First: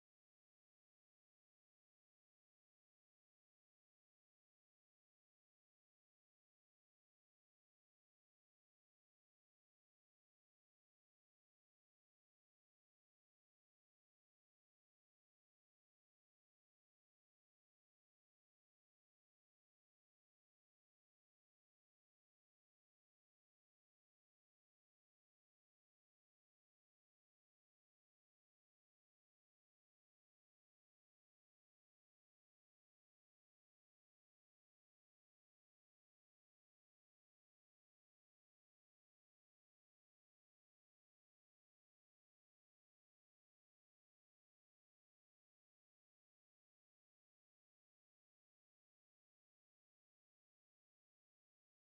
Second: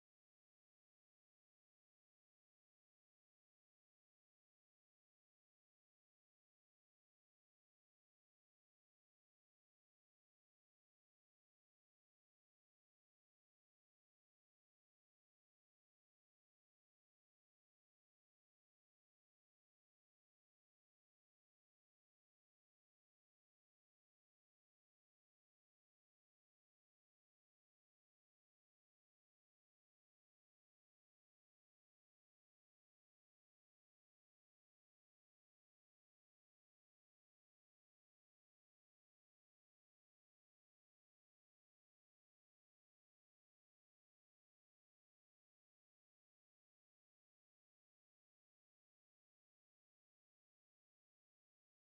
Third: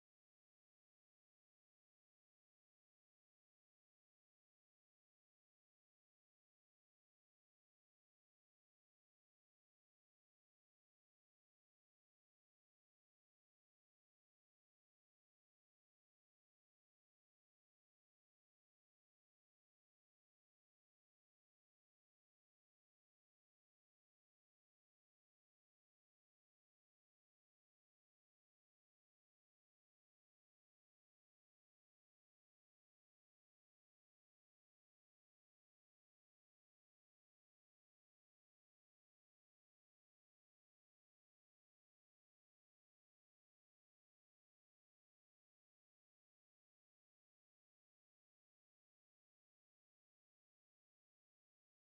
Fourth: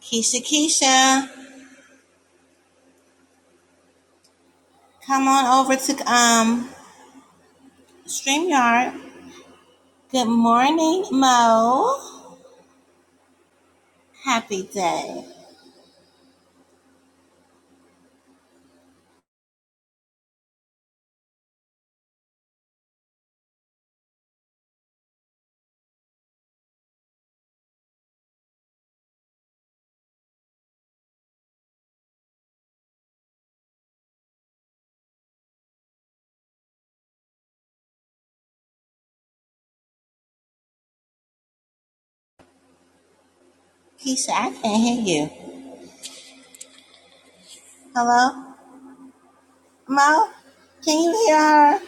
Keisha, Keisha, come on over to um Streamyard. Good morning, Mo. Happy day, Keisha. I can't hear you. Hello, Mo. Can you hear her?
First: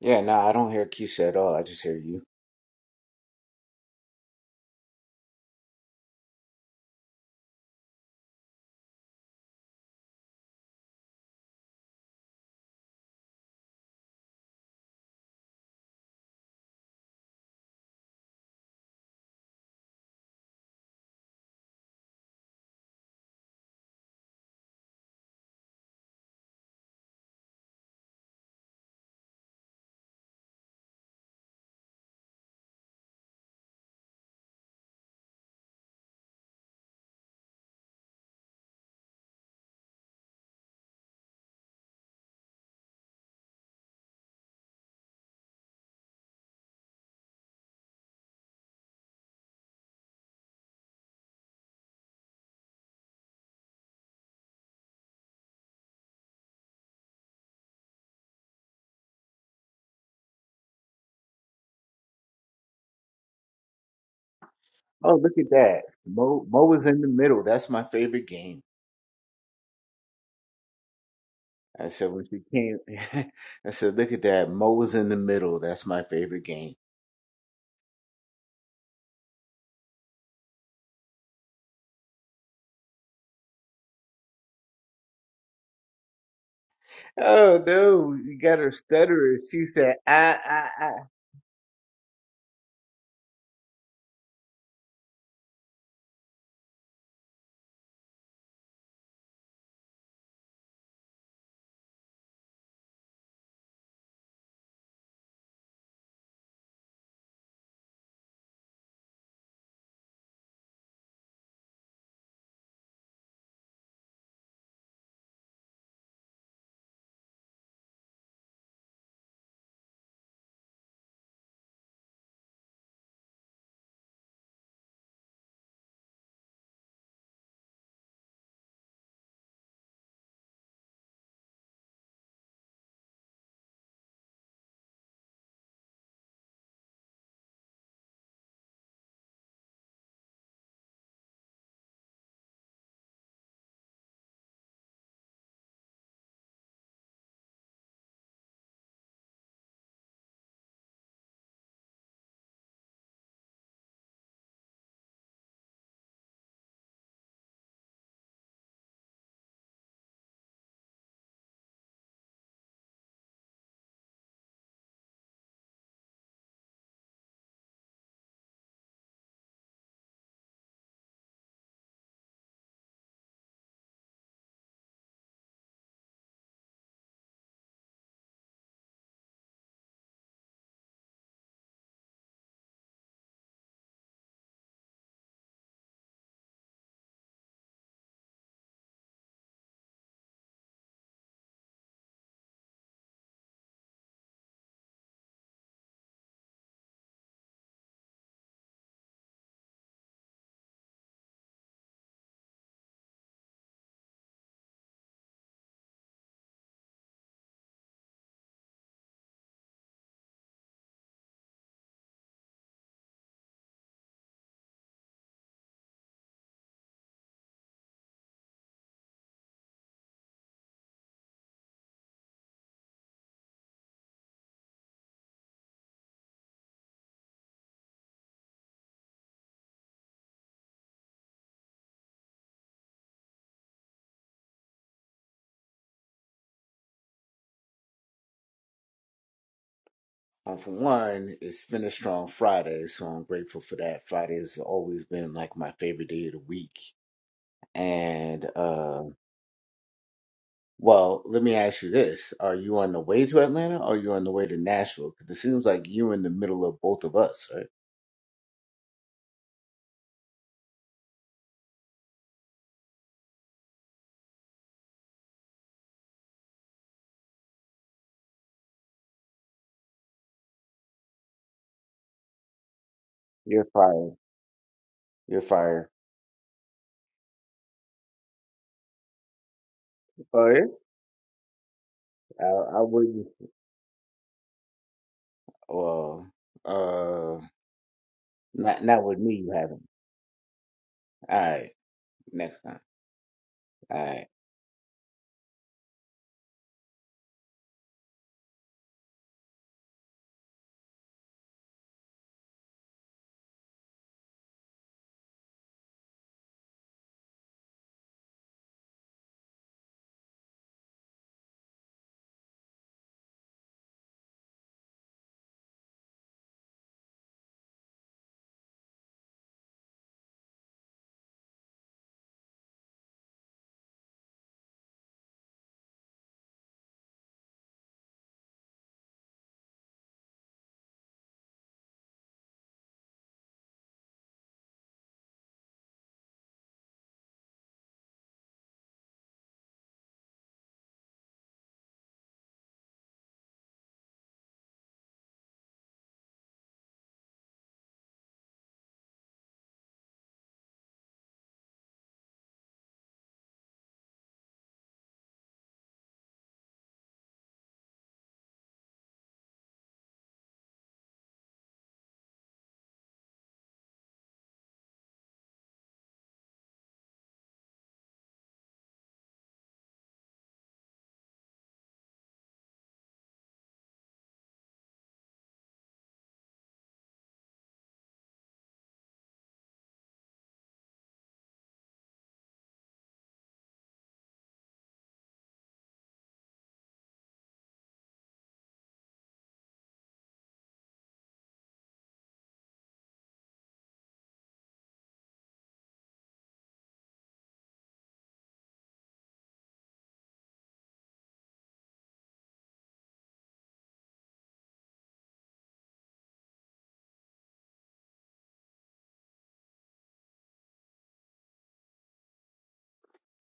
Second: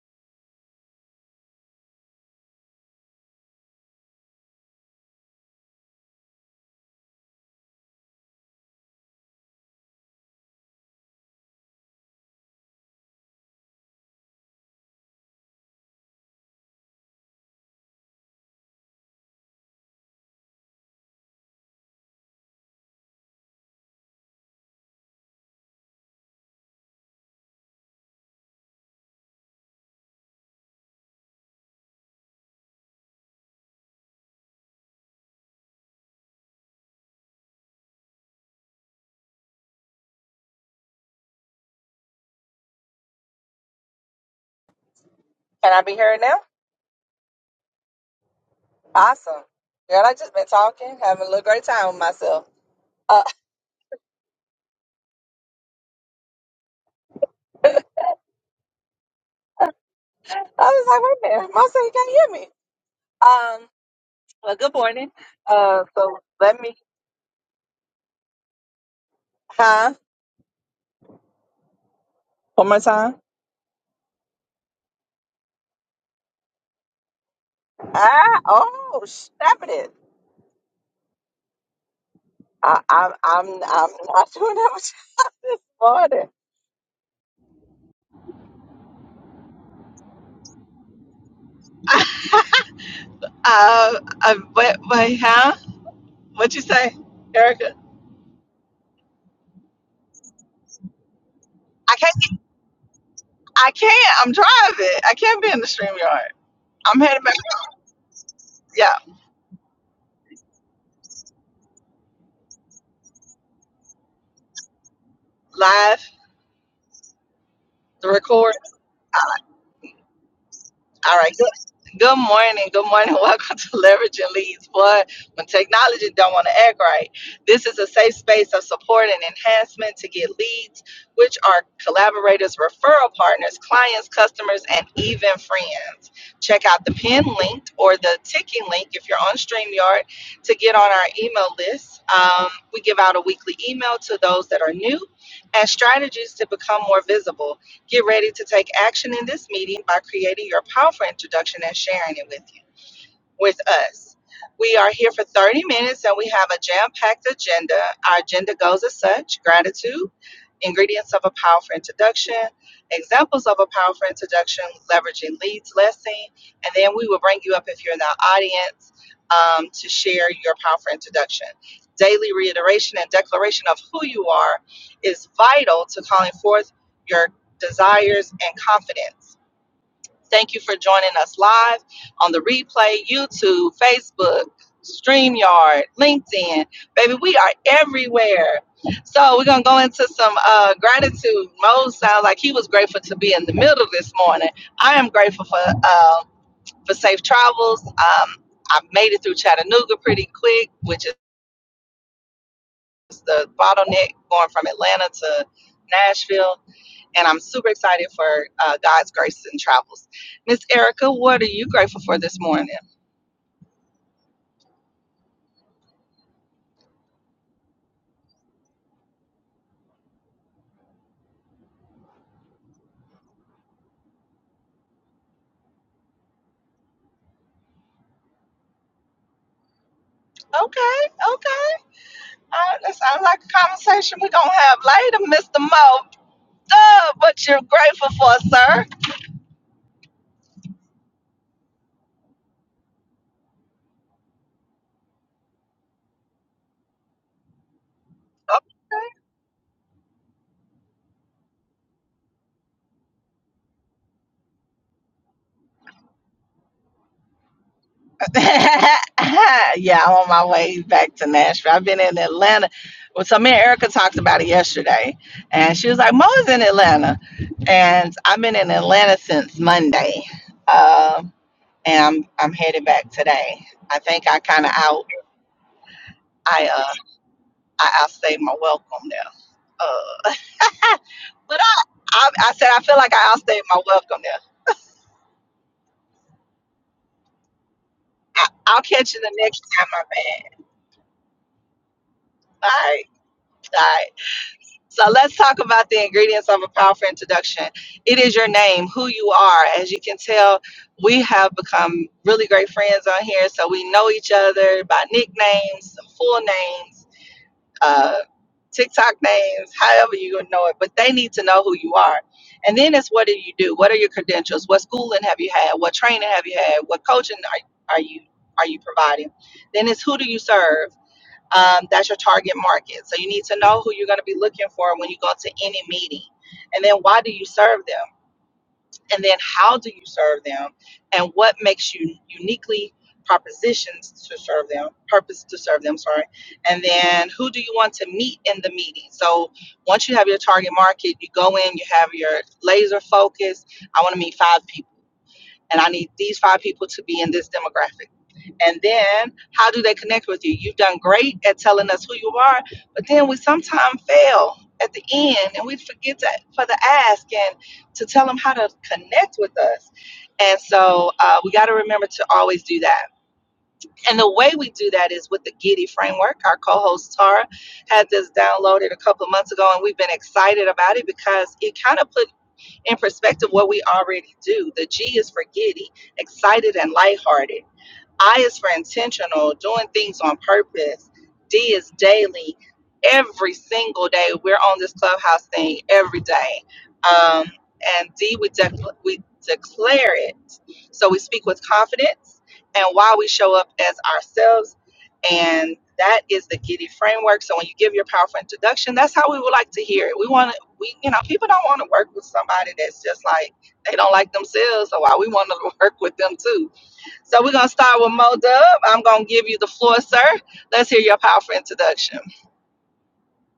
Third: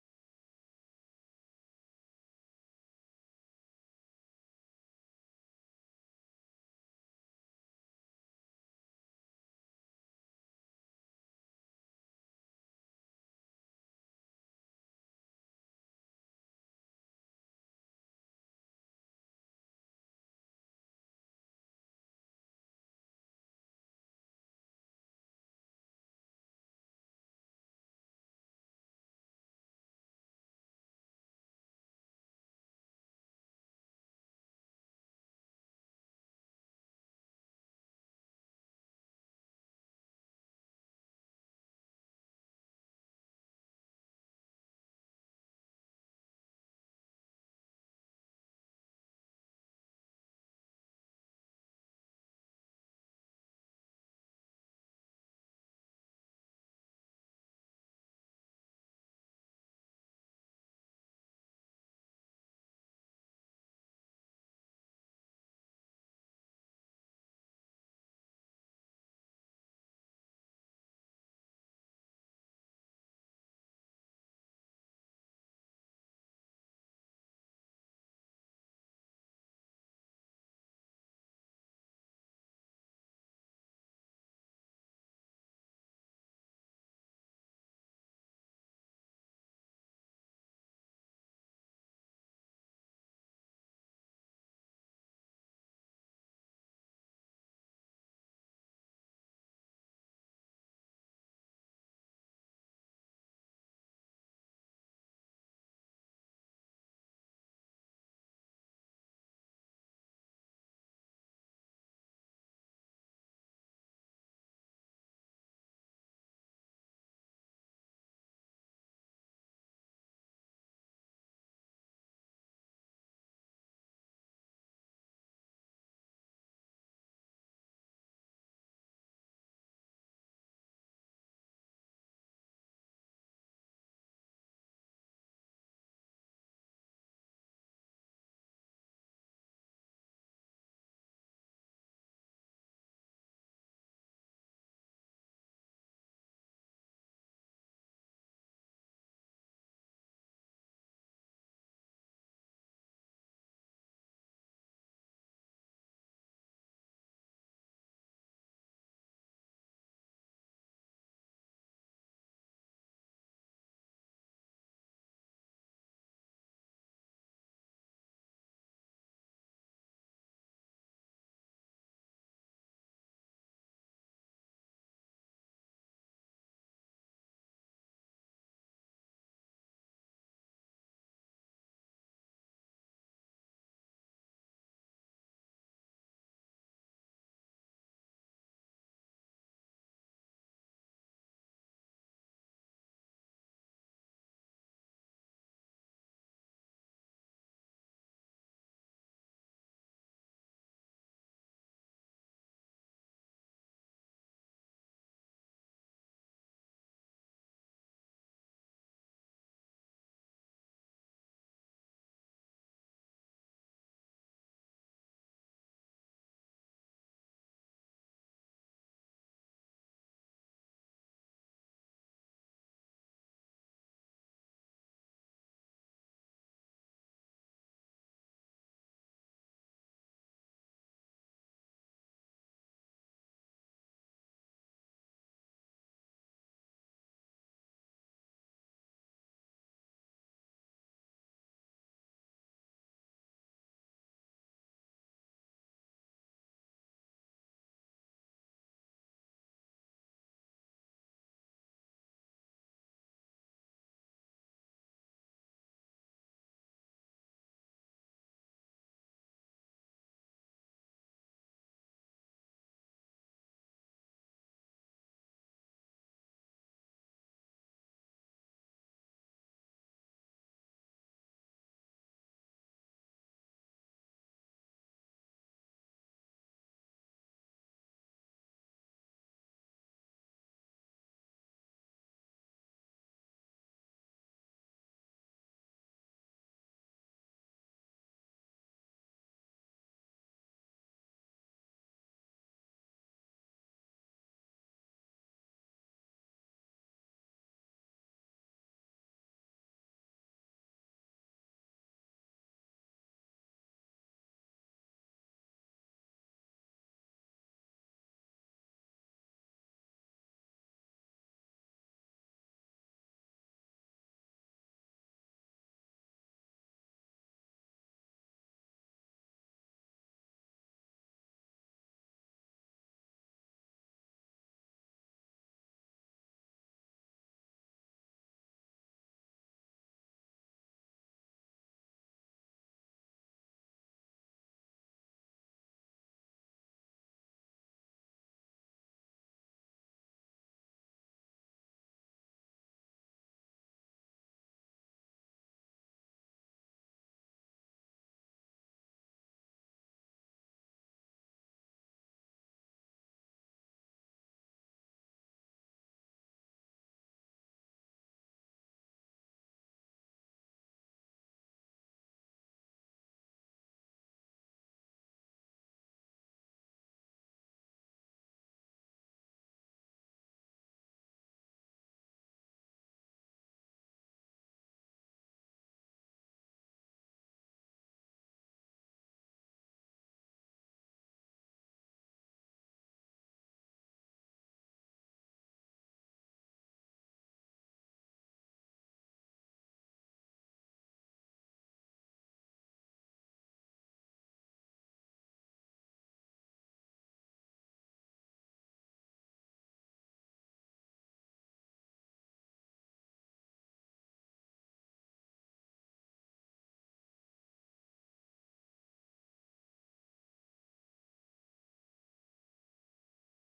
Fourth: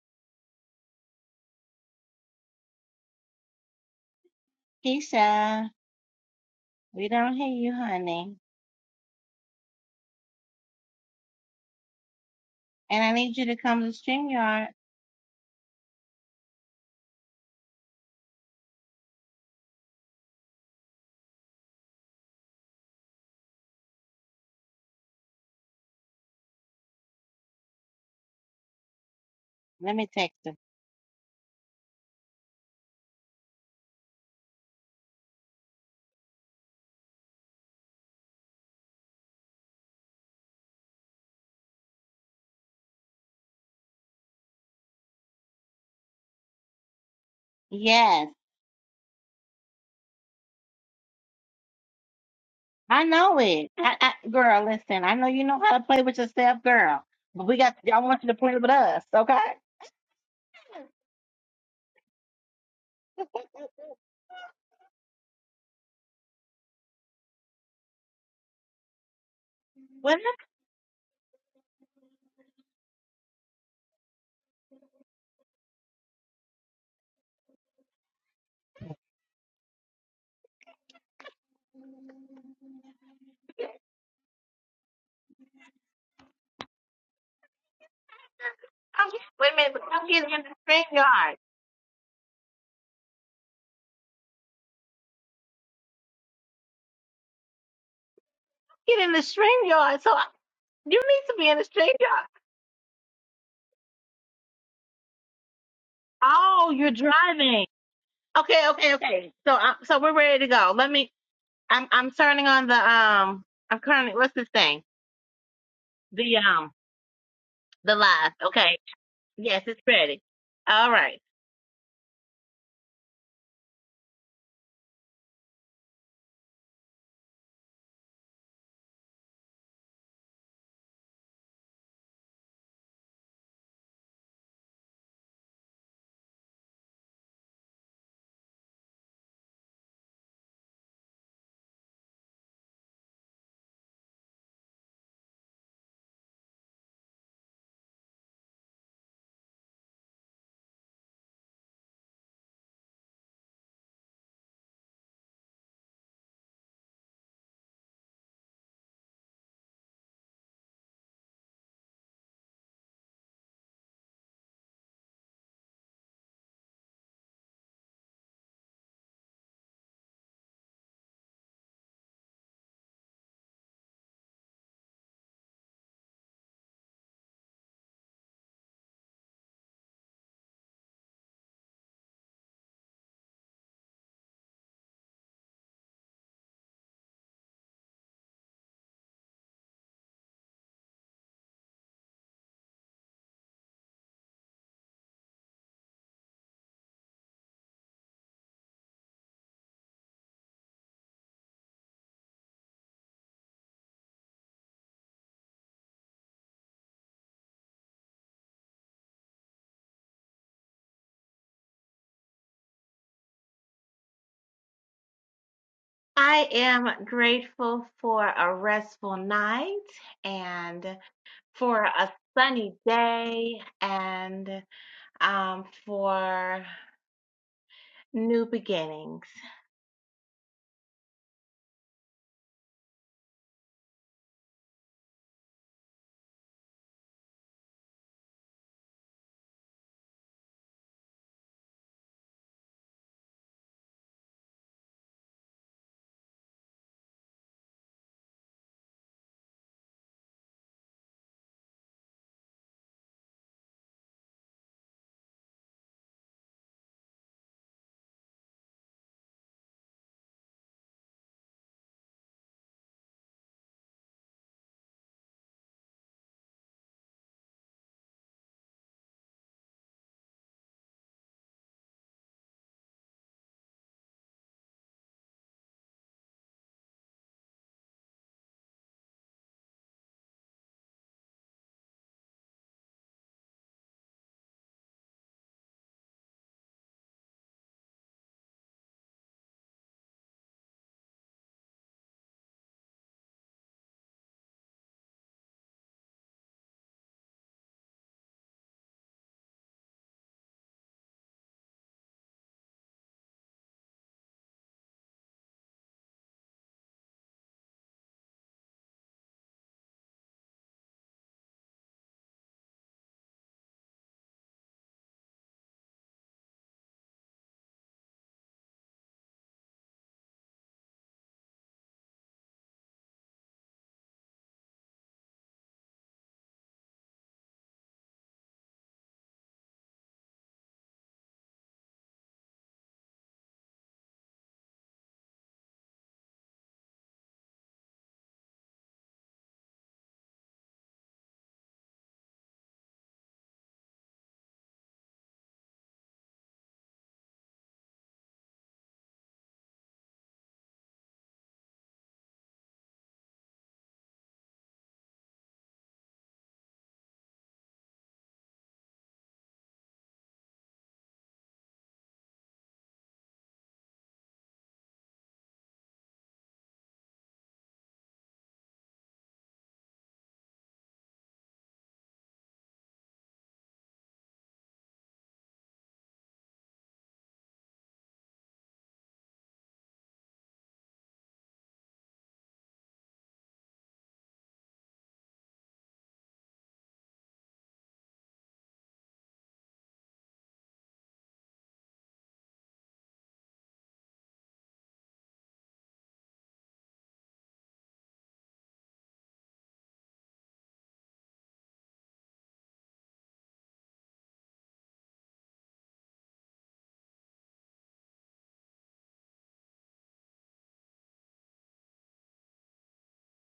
Yeah, no, nah, I don't hear Keisha at all. I just hear you. Keisha, we don't hear you, honey. And I need you to come to Streamyard. Let me text her. Can I be heard now? Yes, Awesome. Girl, I just been talking, having a little great time with myself. I Uh, know it. I, I, girl, listen. I know you know how to play with yourself, girl. But we got. I want you to play with us, okay? I was like, wait a minute, Mom said you can't hear me. Um, well, good morning. Oh, look at that. Uh, so Mo let Mo me, was in the middle. That's my favorite game. huh? Wait a minute. I said when she One came, more time. I said, look at that. Mo was in the middle. That's my favorite game. Ah, oh, stop it. I, I'm, I'm, I'm not doing that much this morning. Oh no, you got her I'm- stuttering. Wait a She minute. said, I'm getting ah in ah the ah. Streamyard. get in the stream yard. So I- you need to be in the stream I can't, yard. I can't, I'm driving. I can't be in the stream yard. Oh, you're I'm headed back, driving. Okay, okay, yeah, okay. So I, so we're ready to go. Let me. I'm I'm turning on the um. I'm currently what's this thing? live, The um the the live. record. Okay. Yes, it's ready. All All right. right. Good, good morning. Good morning. Welcome to Leveraging Leads. Boy, when technology don't want to act right, this is a safe space of support and enhancement to get leads, which are collaborators, referral partners, clients, customers, and even friends. Check out the pin link or the ticking link if you're on StreamYard to get on our email list. Um, we give out a weekly email to those that are new and strategies to become more visible. Get ready to take action in this meeting by creating your powerful introduction and sharing it with you with us. We are here for 30 minutes and we have a jam packed agenda. Our agenda goes as such gratitude, ingredients of a powerful introduction, examples of a powerful introduction, leveraging leads, lesson, and then we will bring you up if you're in the audience um, to share your powerful introduction. Daily reiteration and declaration of who you are is vital to calling forth your desires and confidence. Thank you for joining us live on the replay, YouTube, Facebook, StreamYard, LinkedIn. Baby, we are everywhere. So we're gonna go into some uh, gratitude. Mo sounds like he was grateful to be in the middle this morning. I am grateful for uh, for safe travels. Um, I made it through Chattanooga pretty quick, which is the bottleneck going from Atlanta to Nashville and I'm super excited for uh, God's grace and travels. Miss Erica, what are you grateful for this morning? I am grateful for a restful night and for a sunny day and um for new beginnings. Okay, okay. Uh, that sounds like a conversation we're going to have later, Mr. Mo. Duh, what you're grateful for, sir? Well, for one, it's Finish Strong Friday, so I'm grateful for that. Friday has always been like my favorite day of the week. And uh Well, let me ask you this. Are you on the way to Atlanta or are you on the way to Nashville? Because it seems like you're in the middle of both of us, right? yeah, I'm on my way back to Nashville. I've been in Atlanta. Well, so me and Erica talked about it yesterday, and she was like, "Mo is in Atlanta," and I've been in Atlanta since Monday. Um, and I'm I'm headed back today. You're I fired. think I kind of out You're fired. I uh I outstayed my welcome there. Uh, Oh, yeah? but I, I I said I, I I feel like wouldn't. I outstayed my welcome there. Well, uh, I, I'll not, not catch with you me, the you next haven't. time I'm back. All right. Next All time. right, all All right. right. So let's talk about the ingredients of a powerful introduction. It is your name, who you are. As you can tell, we have become really great friends on here, so we know each other by nicknames, some full names uh, TikTok names, however you gonna know it, but they need to know who you are. And then it's what do you do? What are your credentials? What schooling have you had? What training have you had? What coaching are, are you are you providing? Then it's who do you serve? Um, that's your target market. So you need to know who you're going to be looking for when you go to any meeting. And then why do you serve them? and then how do you serve them and what makes you uniquely propositions to serve them purpose to serve them sorry and then who do you want to meet in the meeting so once you have your target market you go in you have your laser focus i want to meet five people and i need these five people to be in this demographic and then how do they connect with you? You've done great at telling us who you are, but then we sometimes fail at the end and we forget to, for the ask and to tell them how to connect with us. And so uh, we got to remember to always do that. And the way we do that is with the Giddy framework. Our co host Tara had this downloaded a couple of months ago, and we've been excited about it because it kind of put in perspective what we already do. The G is for giddy, excited and lighthearted I is for intentional, doing things on purpose. D is daily. Every single day, we're on this clubhouse thing every day. Um, and D, we, dec we declare it. So we speak with confidence and why we show up as ourselves. And that is the Giddy framework. So when you give your powerful introduction, that's how we would like to hear it. We want to, we, you know, people don't want to work with somebody that's just like, they don't like themselves. So why we want to work with them too so we're gonna start with Mo Dub. I'm gonna give you the floor, sir. Let's hear your powerful introduction.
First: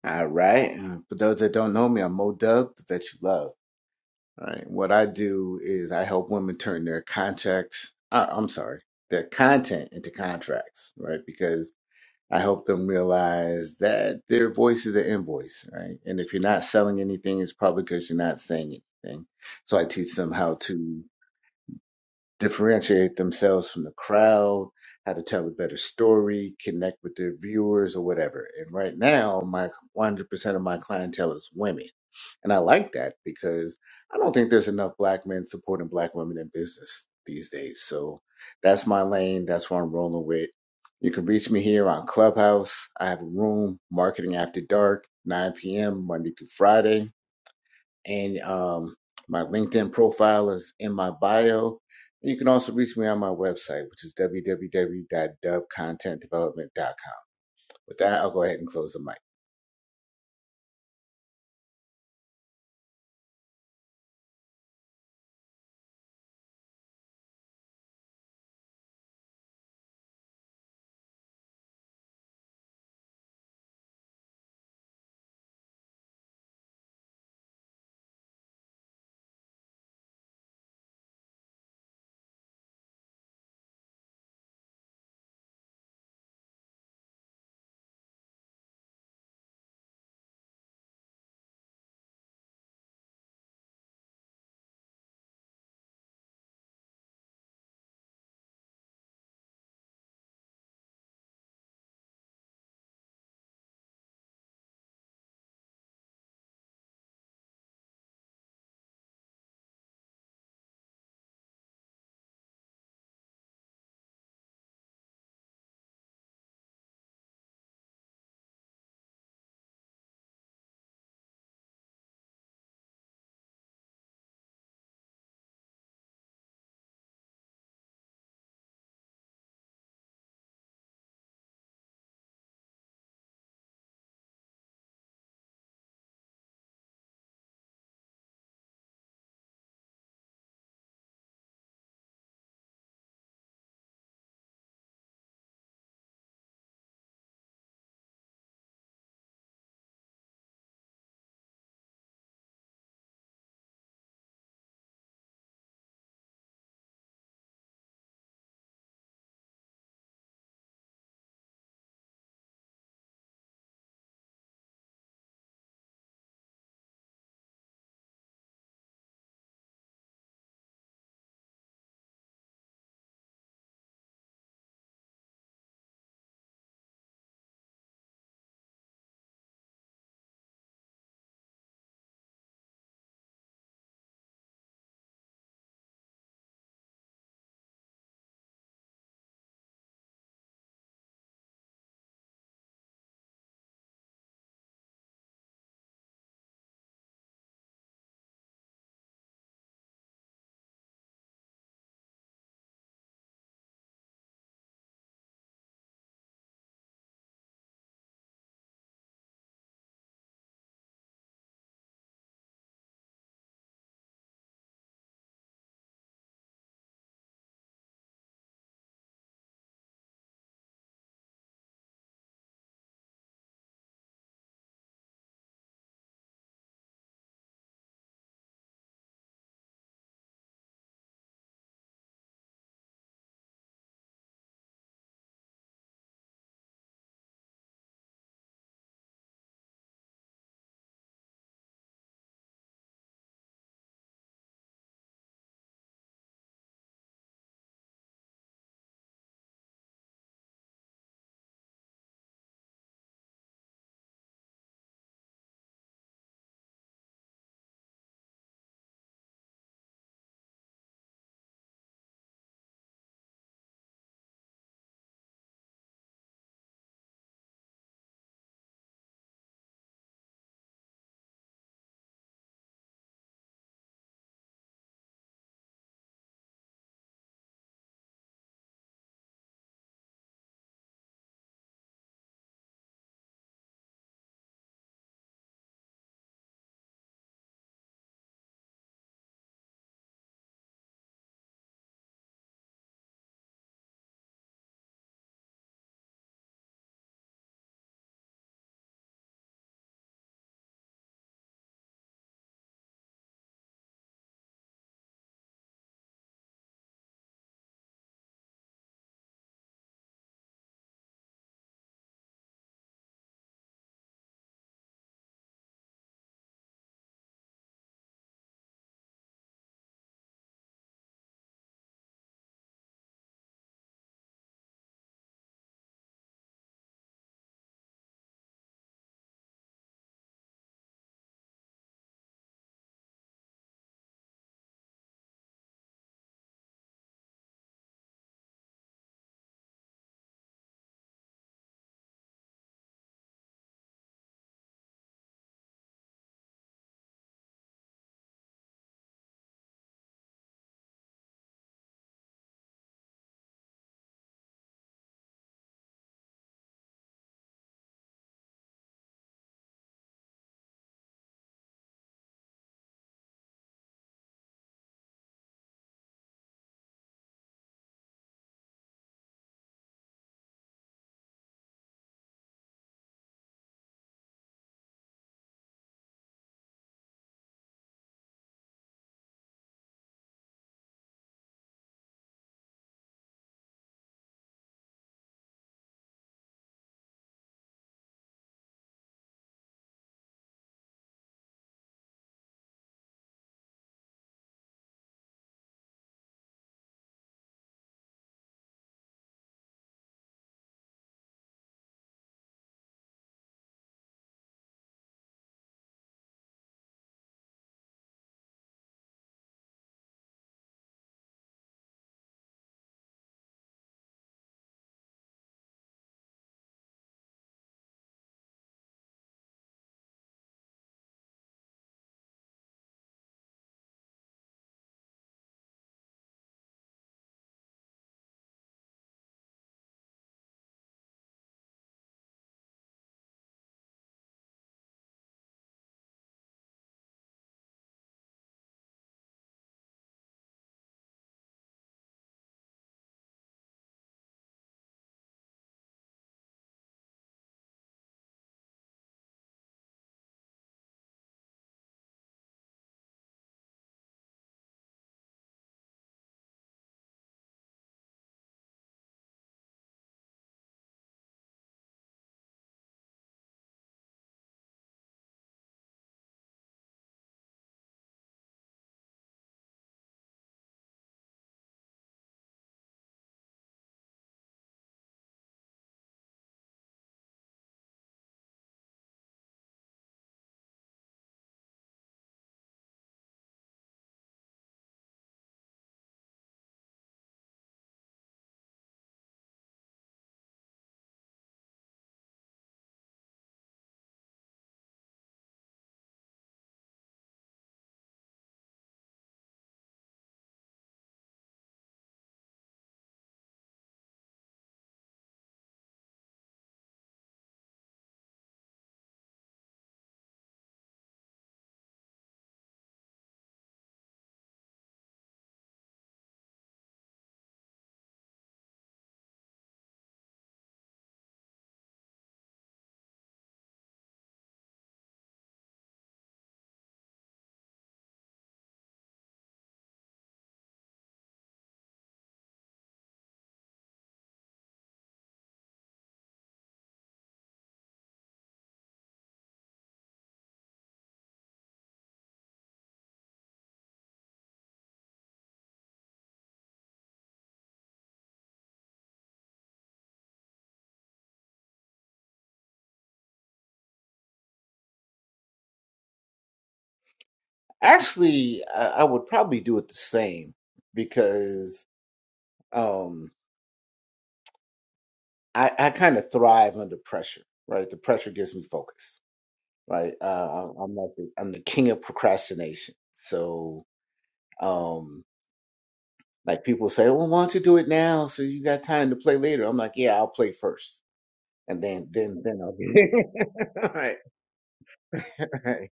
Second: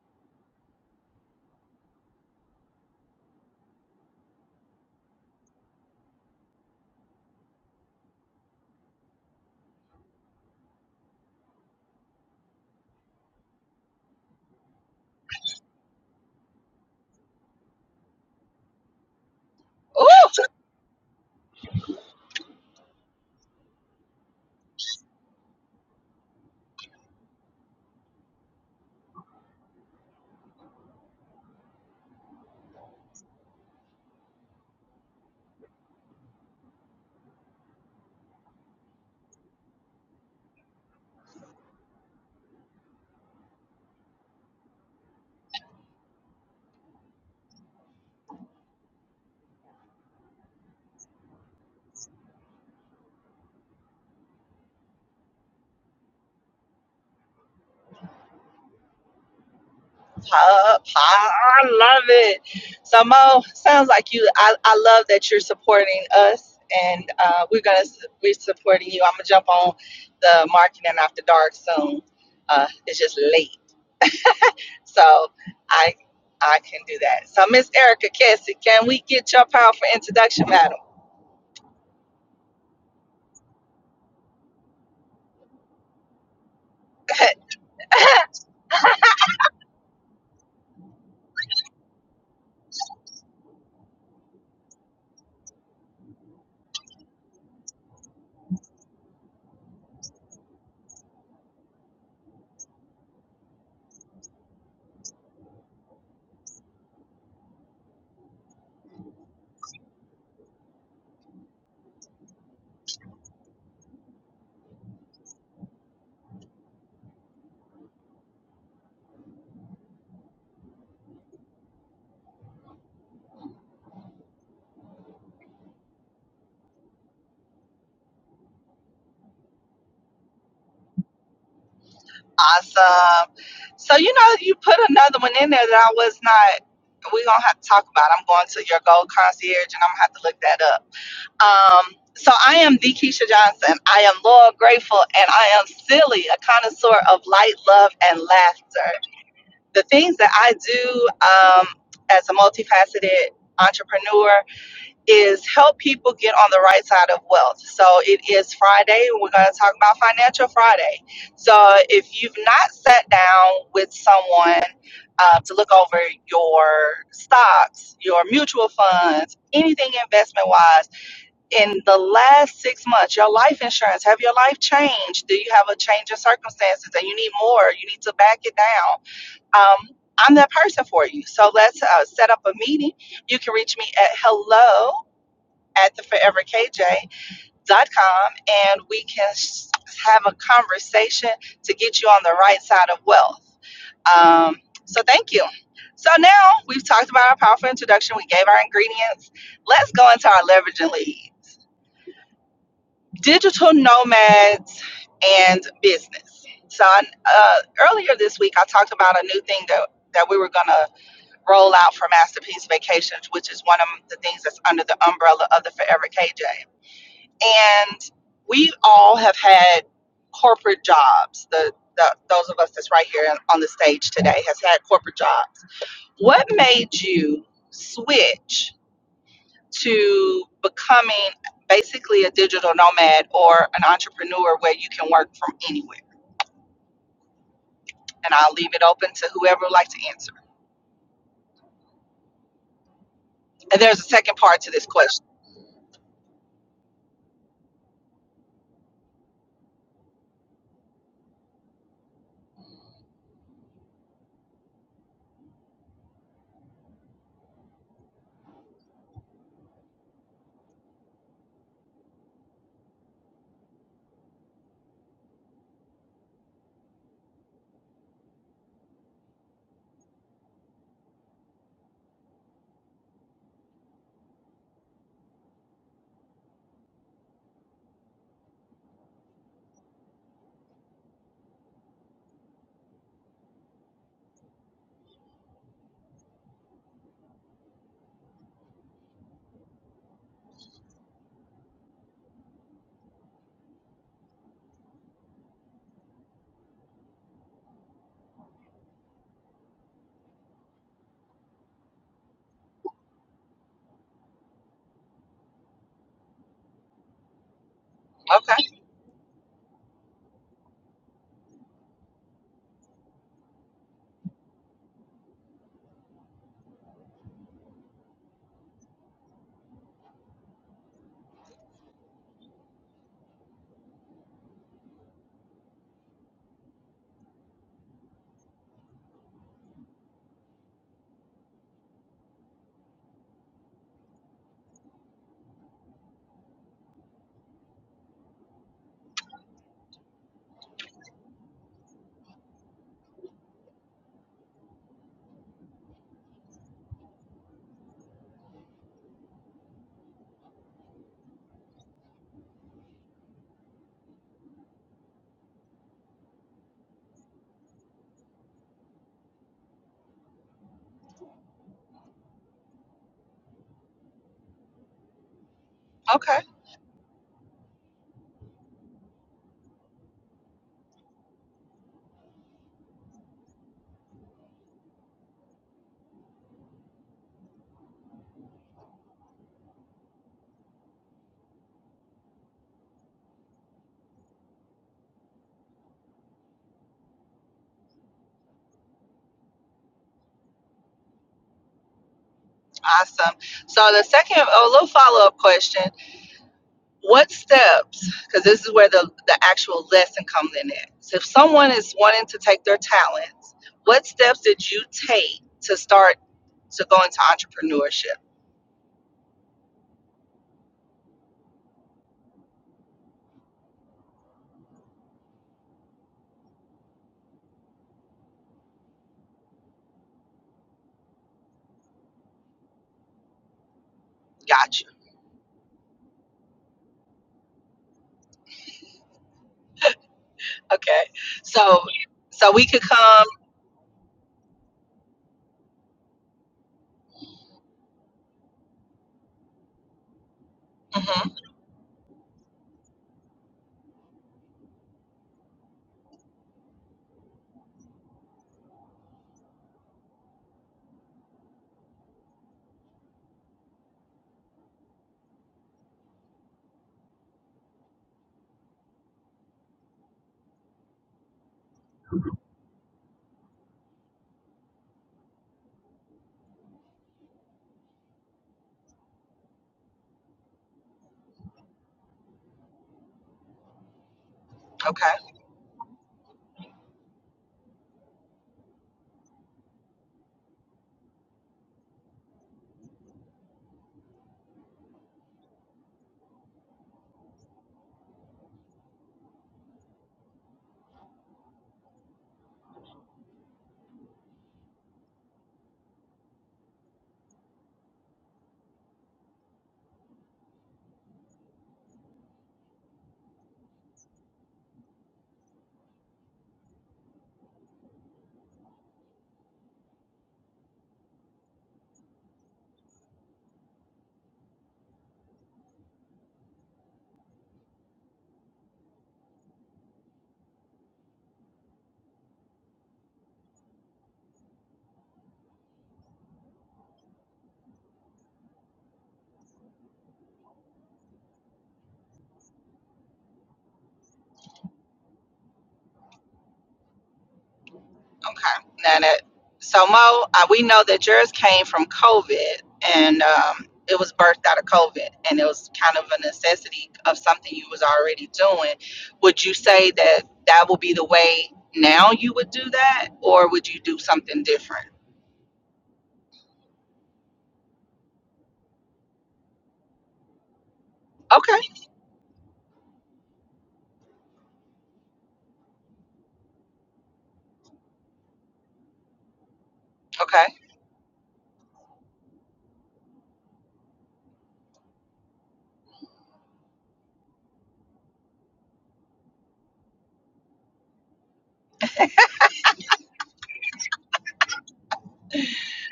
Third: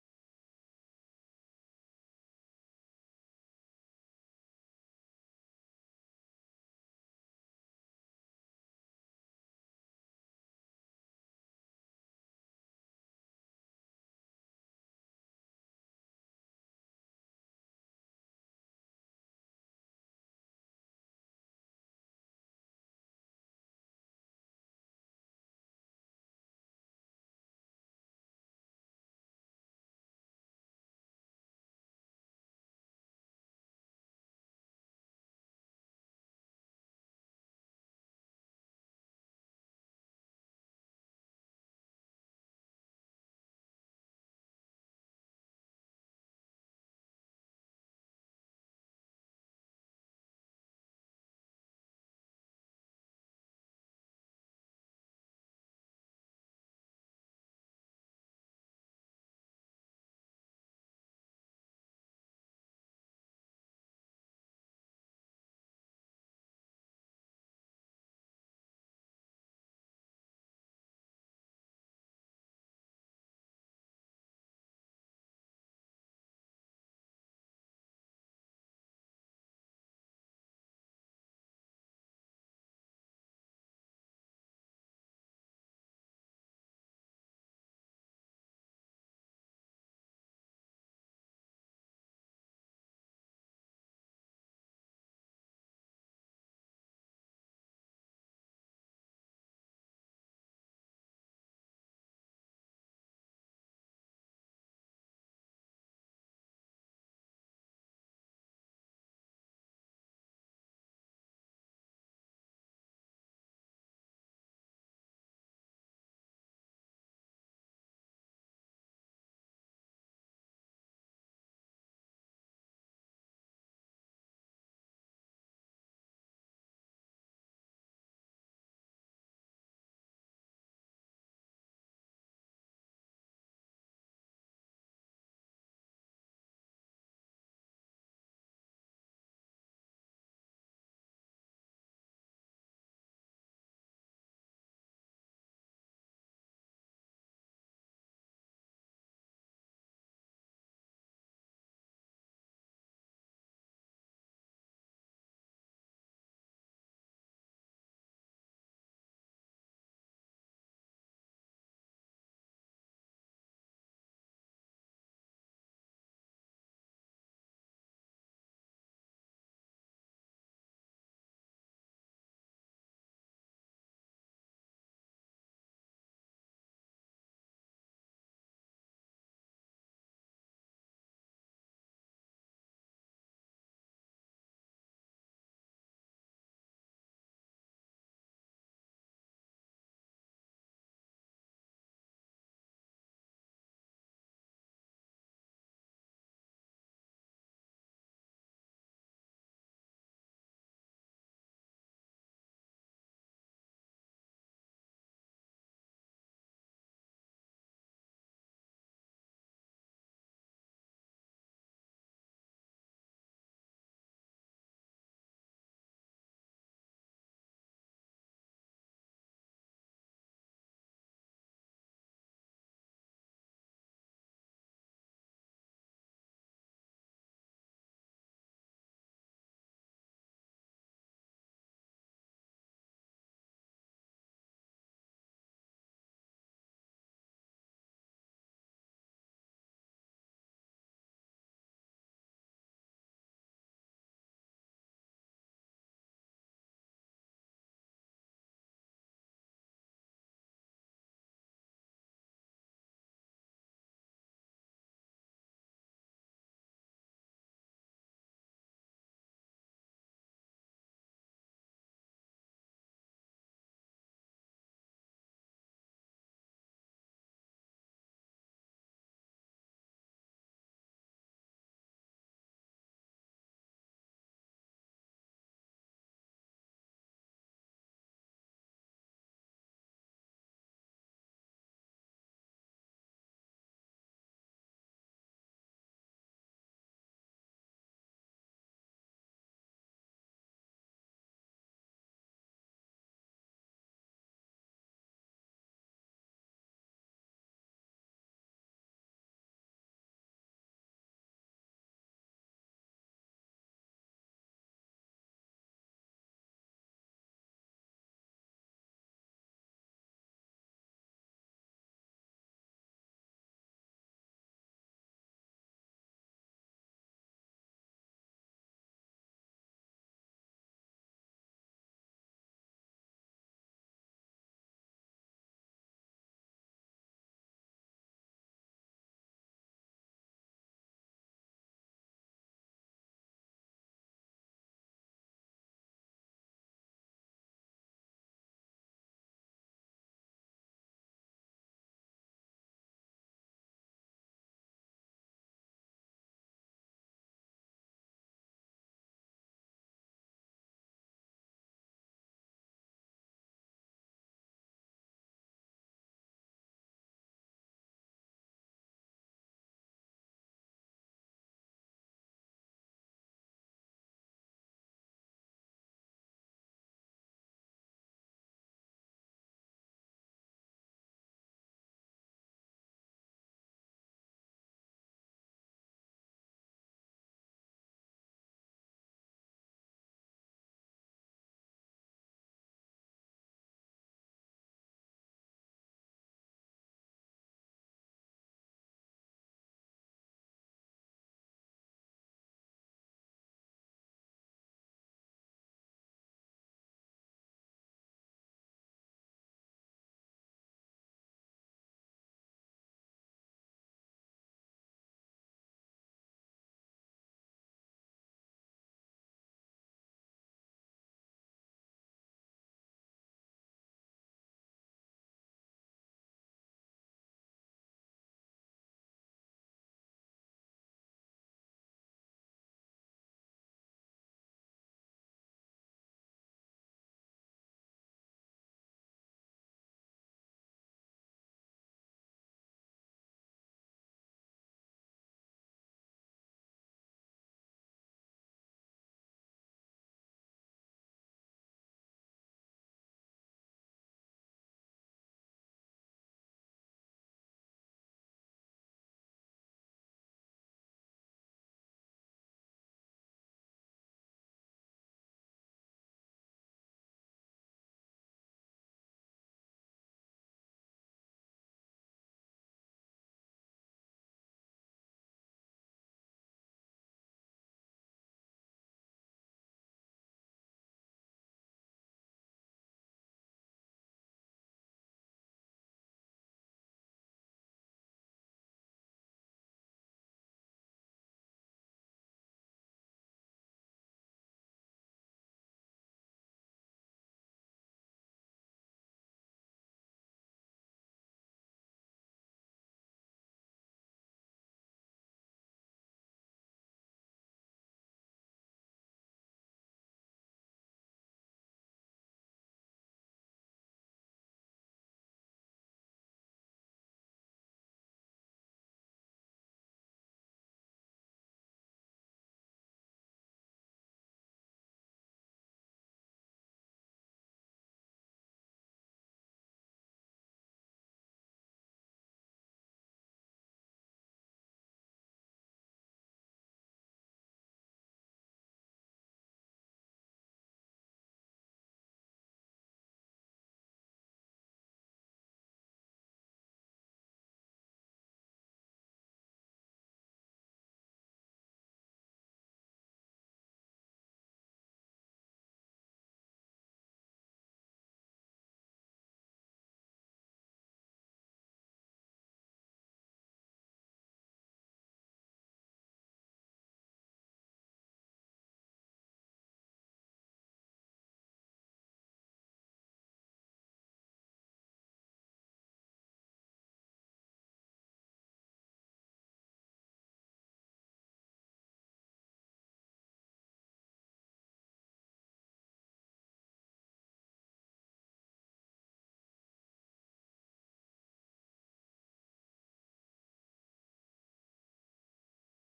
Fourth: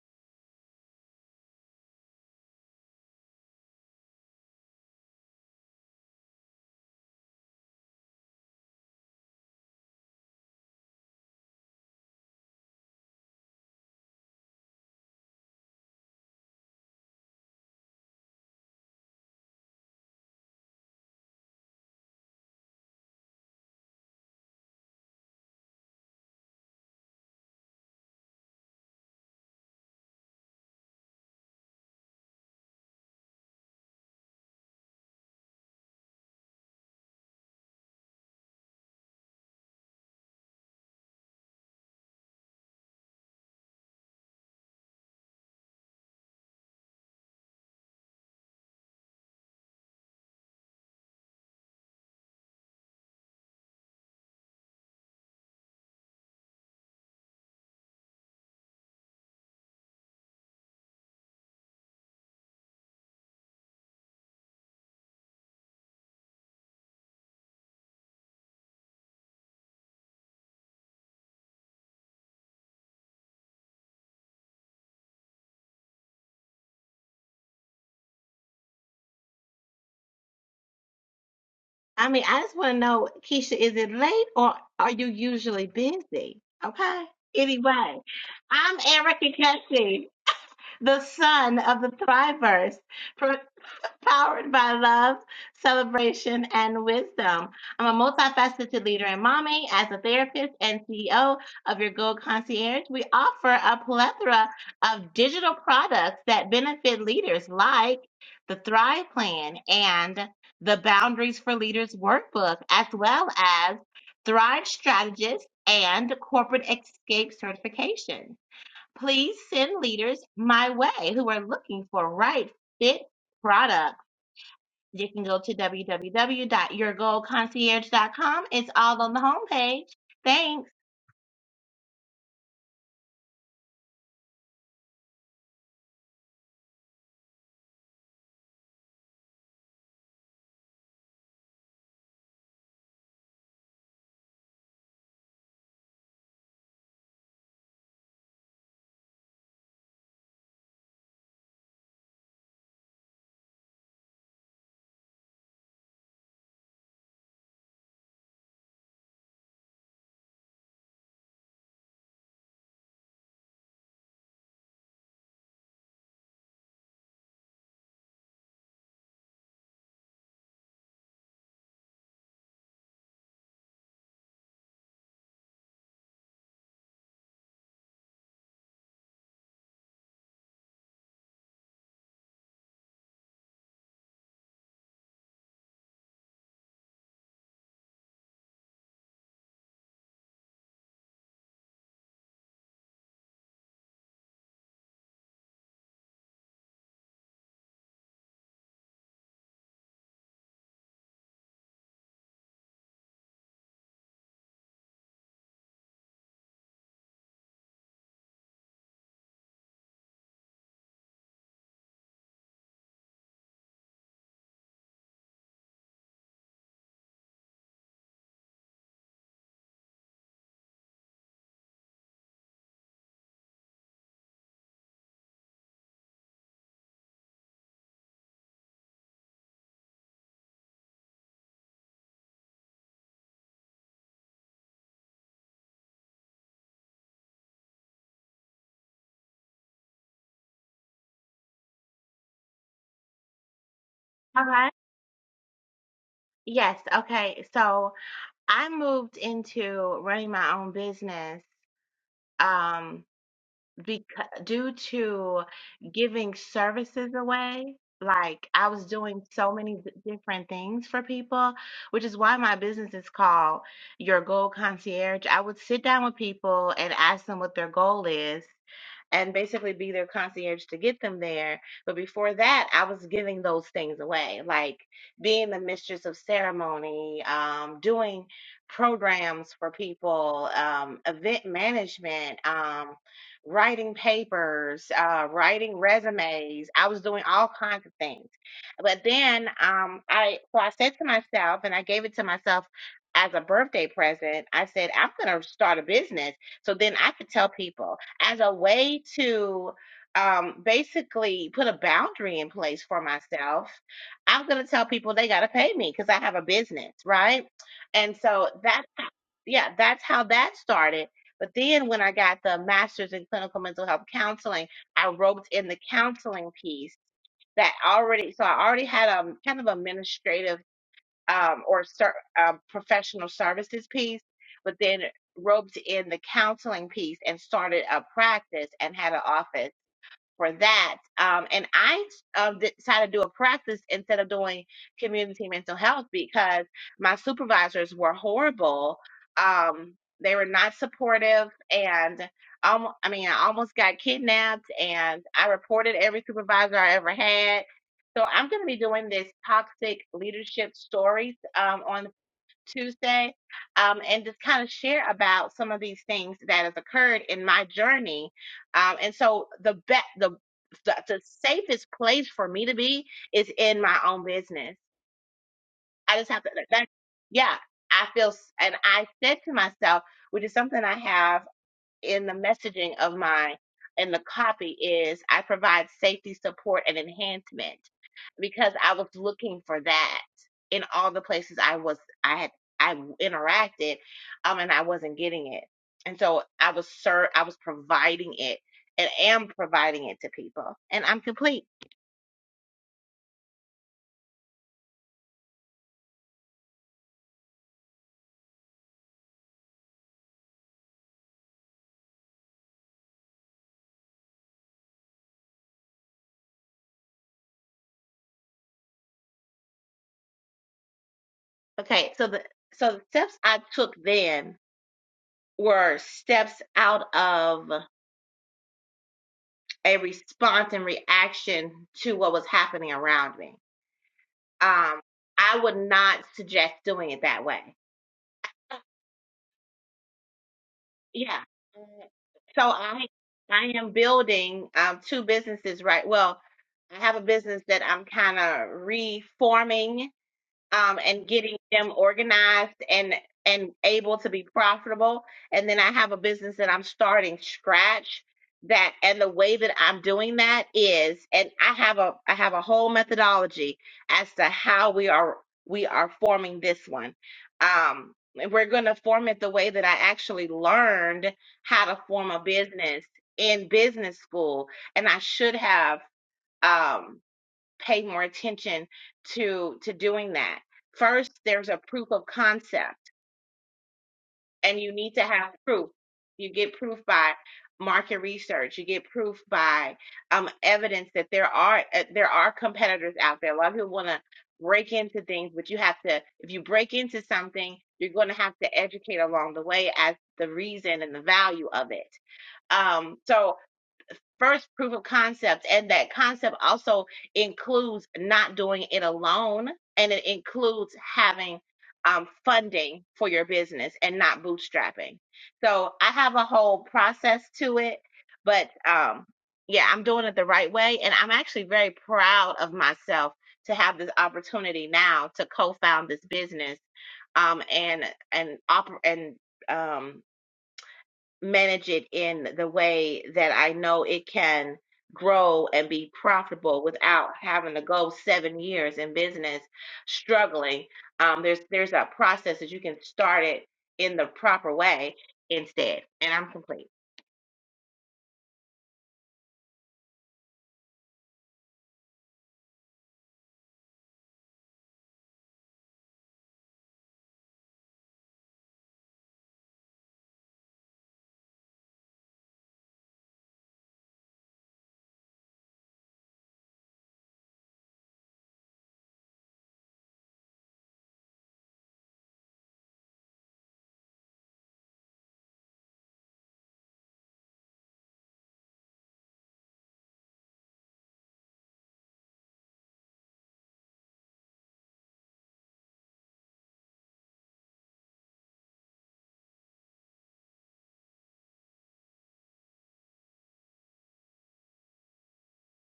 All right. And For those that don't know me, I'm Mo Dub, the vet you love. All right. What I do is I help women turn their contracts, uh, I'm sorry, their content into contracts, right? Because I help them realize that their voice is an invoice, right? And if you're not selling anything, it's probably because you're not saying anything. So I teach Ooh, them how to differentiate themselves from the crowd, how to tell a better story, connect with their viewers or whatever. And right now, my 100% of my clientele is women. And I like that because I don't think there's enough black men supporting black women in business these days. So that's my lane. That's what I'm rolling with. You can reach me here on Clubhouse. I have a room, Marketing After Dark, 9 p.m., Monday through Friday and um, my LinkedIn profile is in my bio. And you can also reach me on my website, which is www.dubcontentdevelopment.com. With that, I'll go ahead and close the mic. pop, pop, I love it. So Mo, sounds like you. I, I love that you're supporting us, and uh, we're gonna we're supporting you. I'm gonna jump on the marketing after dark soon. Uh, it's just late, so I I can do that. So Miss Erica Cassie, can we get your powerful introduction, madam? I mean, I just want to know, Keisha, is it late or are you usually busy? Okay. Anyway, I'm Erica Kessie, the son of the Thrivers powered by love, celebration, and wisdom. I'm a multifaceted leader and mommy, as a therapist and CEO of your Gold Concierge. We offer a plethora of digital products that benefit leaders, like the Thrive Plan and the Boundaries for Leaders workbook, as well as Thrive Strategist and Corporate Escape Certification. Please send leaders my way who are looking for right fit product you can go to w w w dot your goal concierge dot com. It's all on the homepage. Thanks. Awesome. So you know, you put another one in there that I was not. We're gonna have to talk about. I'm going to your gold concierge, and I'm gonna have to look that up. Um, so I am the Keisha Johnson. I am loyal, grateful, and I am silly, a connoisseur of light, love, and laughter. The things that I do um, as a multifaceted entrepreneur is help people get on the right side of wealth. So it is Friday, and we're going to talk about Financial Friday. So if you've not sat down with someone uh, to look over your stocks, your mutual funds, anything investment wise, in the last six months, your life insurance, have your life changed? Do you have a change in circumstances and you need more? You need to back it down. Um, I'm that person for you. So let's uh, set up a meeting. You can reach me at hello at the foreverkj.com and we can have a conversation to get you on the right side of wealth. Um, so thank you. So now we've talked about our powerful introduction. We gave our ingredients. Let's go into our leverage and lead. Digital nomads and business. So uh, earlier this week, I talked about a new thing that, that we were going to roll out for Masterpiece Vacations, which is one of the things that's under the umbrella of the Forever KJ. and we all have had corporate jobs. The, the those of us that's right here on the stage today has had corporate jobs. What made you switch to becoming basically a digital nomad or an entrepreneur where you can work from anywhere? And I'll leave it open to whoever would like to answer. And there's a second All part to right. this question. Yes. Okay. So I moved into running my own business um, because, due to giving services away. Like I was doing so many d- different things for people, which is why my business is called Your Goal Concierge. I would sit down with people and ask them what their goal is and basically be their concierge to get them there. But before that, I was giving those things away, like being the mistress of ceremony, um, doing programs for people, um, event management, um, writing papers, uh, writing resumes. I was doing all kinds of things. But then um, I, so I said to myself, and I gave it to myself as a birthday present. I said, I'm going to start a business so then I could tell people as a way to um, basically put a boundary in place for myself, I'm going to tell people they got to pay me because I have a business, right? And so Okay. that, yeah, that's how that started. But then when I got the master's in clinical mental health counseling, I roped in the counseling piece that already, so I already had a kind of administrative um, or ser- um, professional services piece, but then roped in the counseling piece and started a practice and had an office for that. Um, and I um, decided to do a practice instead of doing community mental health because my supervisors were horrible. Um, they were not supportive, and um, I mean, I almost got kidnapped, and I reported every supervisor I ever had. So I'm going to be doing this toxic leadership stories um, on Tuesday, um, and just kind of share about some of these things that has occurred in my journey. Um, and so the be- the the the safest place for me to be is in my own business. I just Okay. have to. That, yeah, I feel, s- and I said to myself, which is something I have in the messaging of my in the copy is I provide safety, support, and enhancement because I was looking for that in all the places I was I had I interacted um and I wasn't getting it. And so I was ser- I was providing it and am providing it to people. And I'm complete. Awesome. So the second, a little follow up question What steps, because this is where the, the actual lesson comes in at. So if someone is wanting to take their talents, what steps did you take to start to go into entrepreneurship? Okay, so the so the steps I took then were steps out of a response and reaction to what was happening around me Gotcha. Um, I would not suggest doing it that way. Okay. Yeah. So Uh, so So we could I come. I am building um two businesses right. Well, I have a business that I'm kind of reforming um, and mhm, getting them organized and and able to be profitable. And then I have a business that I'm starting scratch. That and the way that I'm doing that is, and I have a I have a whole methodology as to how we are we are forming this one. Um, we're going to form it the way that I actually learned how to form a business in business school, and I should have. Um, pay more attention to to doing that. First, there's a proof of concept, and you Okay. need to have proof. You get proof by market research. You get proof by um, evidence that there are uh, there are competitors out there. A lot of people want to break into things, but you have to. If you break into something, you're going to have to educate along the way as the reason and the value of it. Um, so first proof of concept. And that concept also includes not doing it alone, and it includes having um, funding for your business and not bootstrapping. So I have a whole process to it, but um, yeah, I'm doing it the right way. And I'm actually very proud of myself to have this opportunity now to co found this business um, and, and, oper- and, um, manage it in the way that I know it can grow and be profitable without having to go seven years in business struggling. Um, there's there's a process that you can start it in the proper way instead. And I'm complete. Okay. Now that so Mo, uh, we know that yours came from COVID, and um, it was birthed out of COVID, and it was kind of a necessity of something you was already doing. Would you say that that will be the way now you would do that, or would you do something different? Actually, I, I would probably do it the same Okay. because um, I, I kind of thrive under pressure, right? The pressure gives me focus, right? Okay. Uh, I'm I'm like the, I'm the king of procrastination. So, um, like people say, well, why don't you do it now so you got time to play later? I'm like, yeah, I'll play first and then then then I'll get right, right.